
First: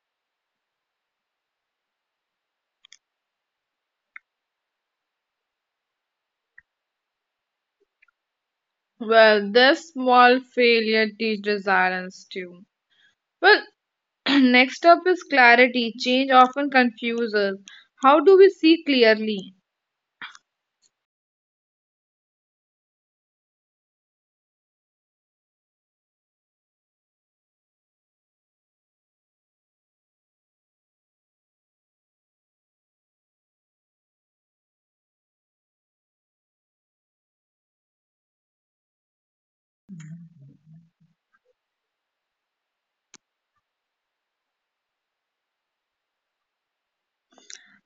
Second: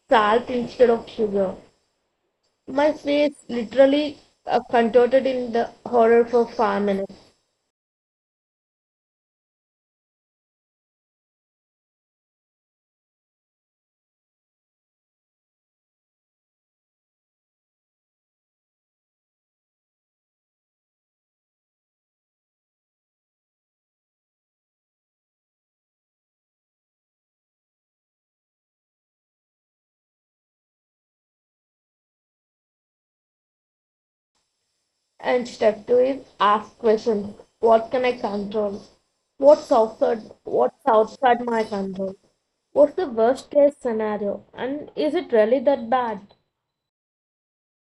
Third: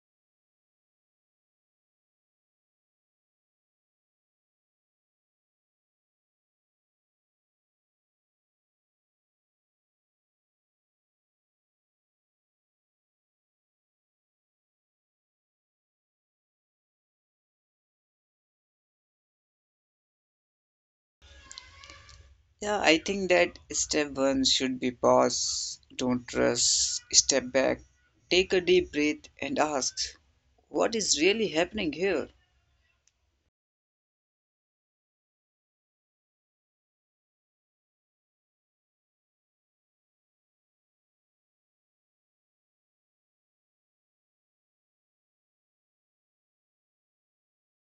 [SPEAKER 2] salt instead of sugar. My face literally uh, contorted in the horror for five minutes.
[SPEAKER 1] Well, this small failure teaches resilience too. Well, next up is clarity. Change often confuses. How do we see clearly?
[SPEAKER 3] Yeah, I think that step one should be pause, don't rush, step back, take a deep breath, and ask, what is really happening here?
[SPEAKER 2] And step two is ask questions. What can I control? What's outside? What's outside my control? What's the worst case scenario? And is it really that bad?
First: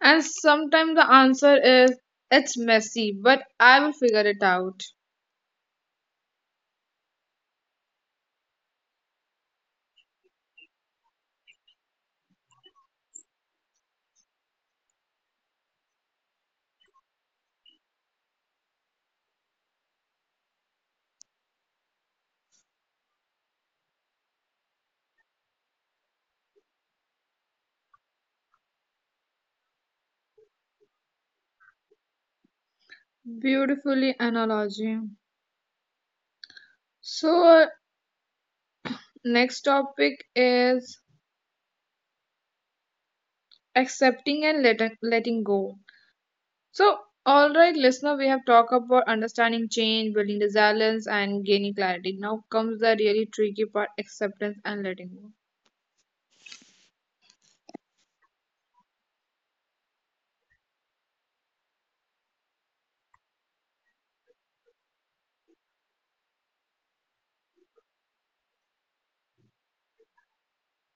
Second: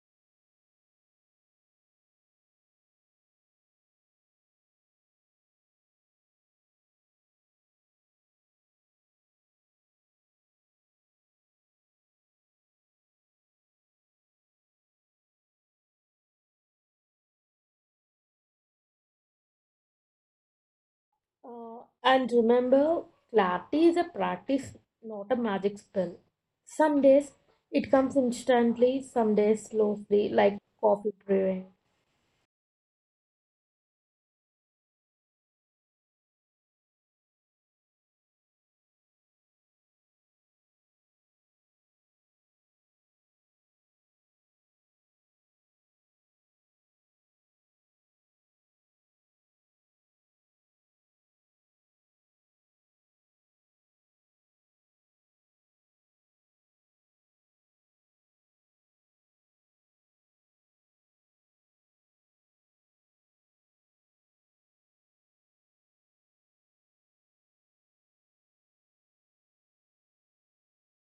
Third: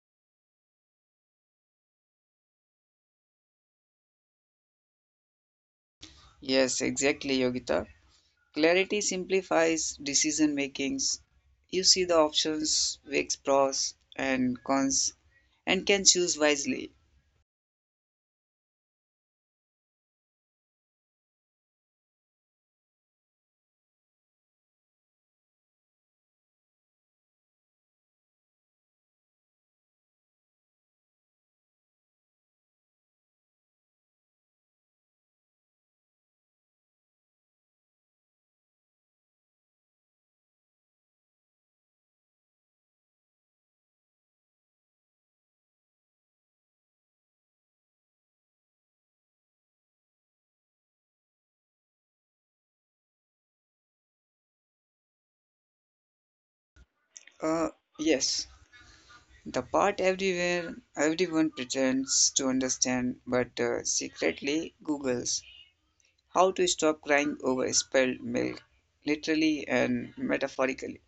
[SPEAKER 1] And sometimes the answer is it's messy, but I will figure it out.
[SPEAKER 3] Yes, exactly, Yogita. Clarity simplifies decision makings. You see the options, weighs pros and cons, and can choose wisely.
[SPEAKER 2] Uh, and remember, clarity is a practice, not a magic spell. Some days it comes instantly, some days slowly, like coffee brewing.
[SPEAKER 1] Beautifully analogy. So, uh, next topic is accepting and letting, letting go. So, all right, listener, we have talked about understanding change, building resilience, and gaining clarity. Now comes the really tricky part, acceptance and letting go.
[SPEAKER 3] Uh, yes, the part everywhere everyone pretends to understand, but uh, secretly googles how to stop crying over spilled milk, literally and metaphorically.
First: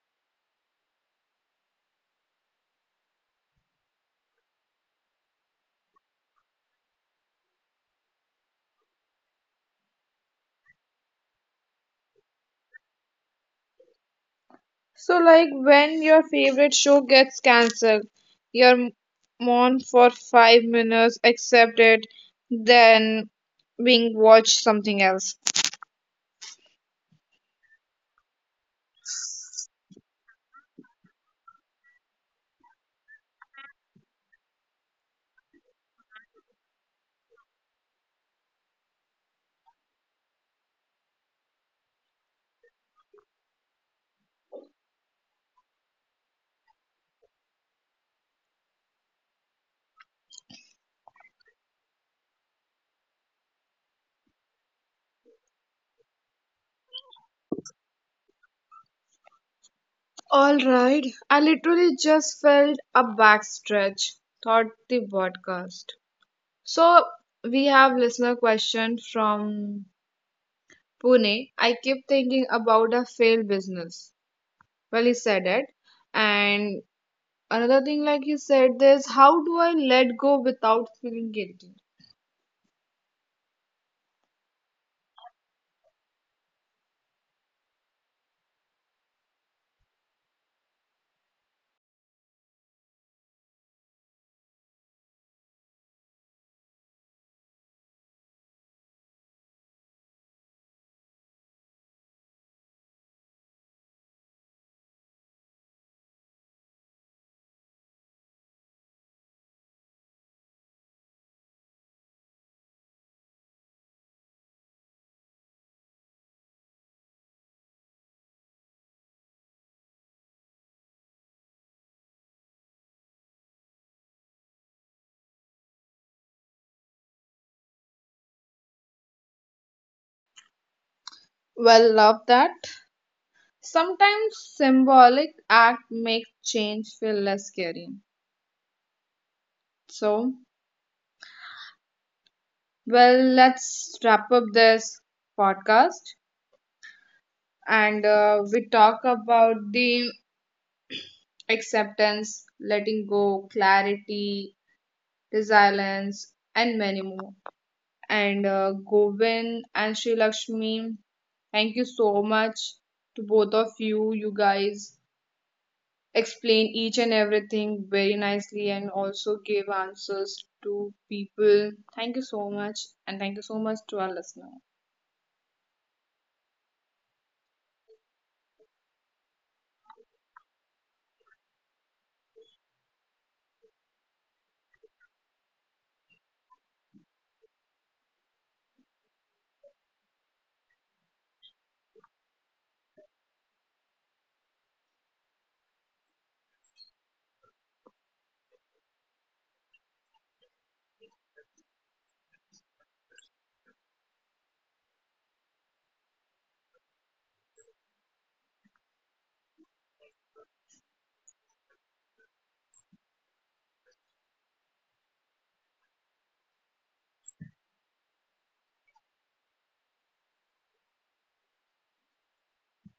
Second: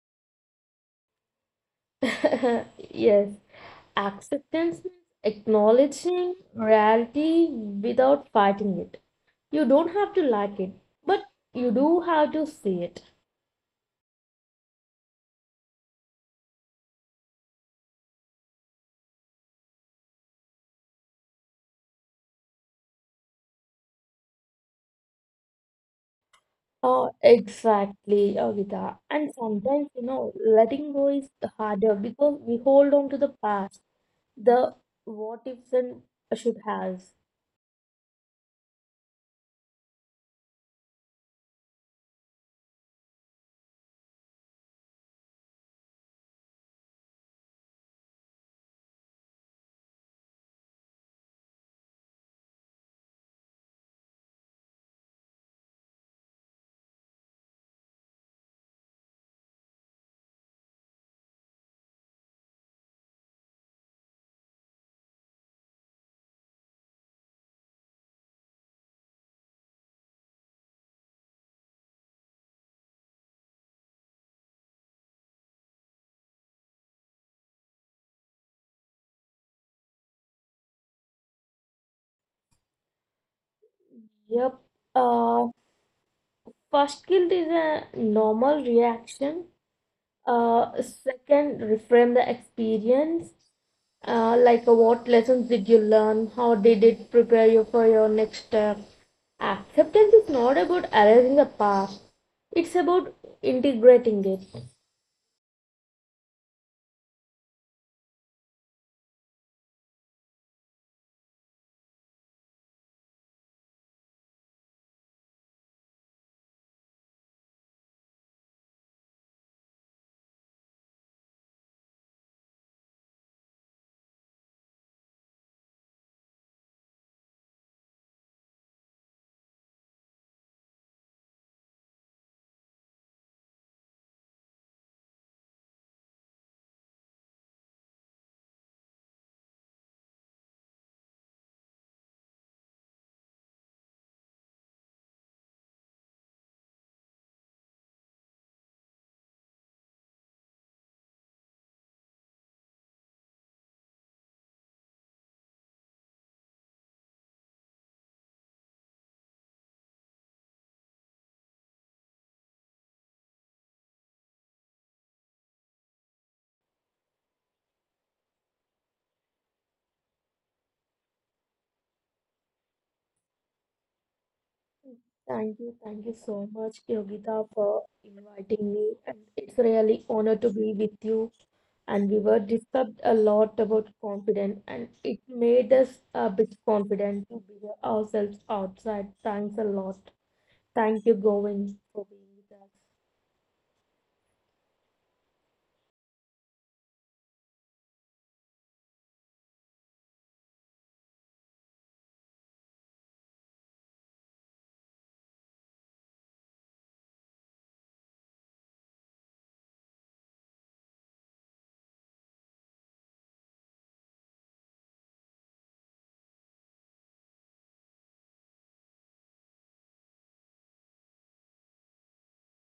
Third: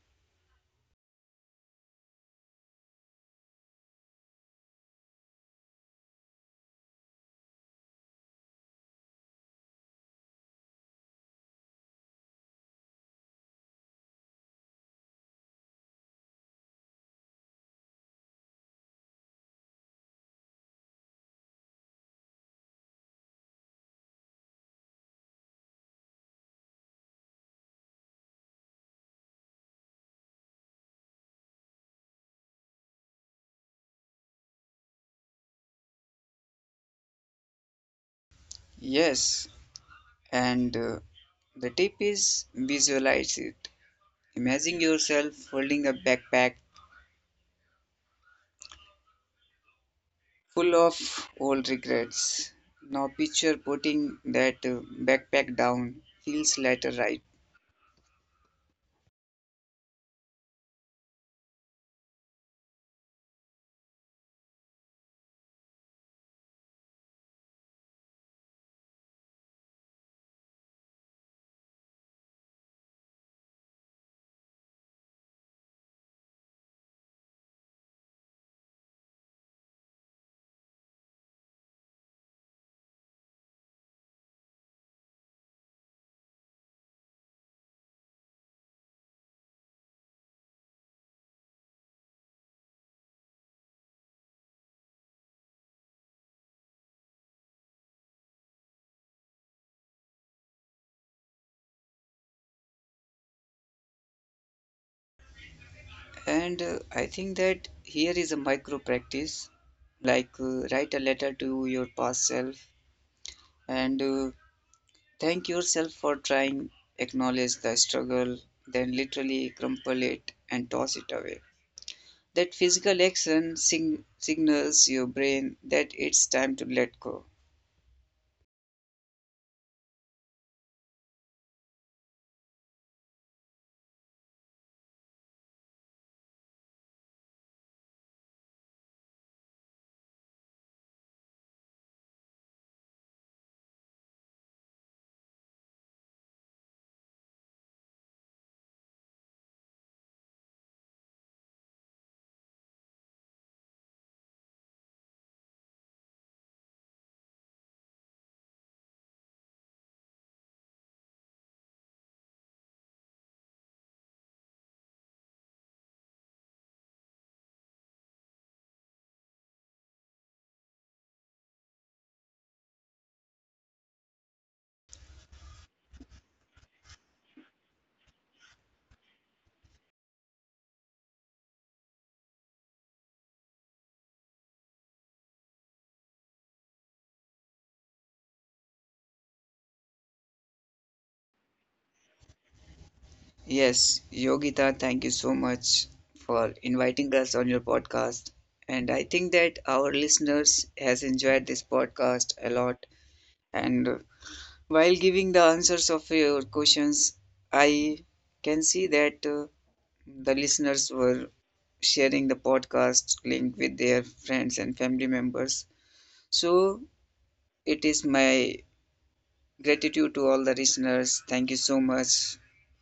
[SPEAKER 2] Yes, acceptance means acknowledging reality without fighting it. You don't have to like it, but you do have to see it.
[SPEAKER 1] So, like when your favorite show gets cancelled, you're mourn for five minutes, accept it, then being watch something else.
[SPEAKER 2] Oh, exactly, Agita. And sometimes, you know, letting go is harder because we hold on to the past, the what ifs and should has.
[SPEAKER 3] Yes, and uh, the tip is visualize it. Imagine yourself holding a backpack full of old regrets. Now picture putting that uh, backpack down, feels later right.
[SPEAKER 1] All right. I literally just felt a backstretch, thought the podcast. So we have listener question from Pune. I keep thinking about a failed business. Well, he said it. And another thing like he said is, how do I let go without feeling guilty?
[SPEAKER 2] Yep. Uh, first guilt is a normal reaction. Uh, second, reframe the experience. Uh, like uh, what lessons did you learn? How did it prepare you for your next step? Acceptance is not about erasing the past. It's about integrating it.
[SPEAKER 3] And uh, I think that here is a micro practice, like uh, write a letter to your past self, and uh, thank yourself for trying, acknowledge the struggle, then literally crumple it and toss it away. That physical action sing- signals your brain that it's time to let go.
[SPEAKER 1] Well, love that. Sometimes symbolic act make change feel less scary. So, well, let's wrap up this podcast. And uh, we talk about the acceptance, letting go, clarity, resilience, and many more. And uh, Govind and Sri Lakshmi, thank you so much to both of you. You guys explain each and everything very nicely and also give answers to people. Thank you so much, and thank you so much to our listener.
[SPEAKER 2] Thank you, thank you so much, Yogita, for inviting me. And it's really honor to be with you. And we were discussed a lot about confidence, and it made us a bit confident to be ourselves outside. Thanks a lot. Thank you, Govind, for being with us.
[SPEAKER 3] Yes, Yogita, thank you so much for inviting us on your podcast. And I think that our listeners has enjoyed this podcast a lot. And uh, while giving the answers of your questions, I can see that uh, the listeners were sharing the podcast link with their friends and family members. So it is my gratitude to all the listeners. Thank you so much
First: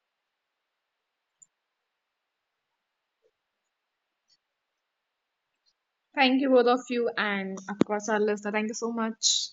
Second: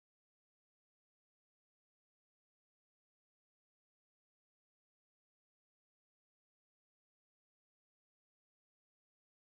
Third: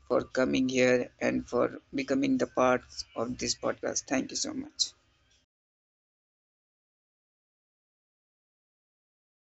[SPEAKER 3] for coming here and for becoming the part of this podcast. Thank you so much.
[SPEAKER 1] Thank you both of you, and of course our listener. Thank you so much.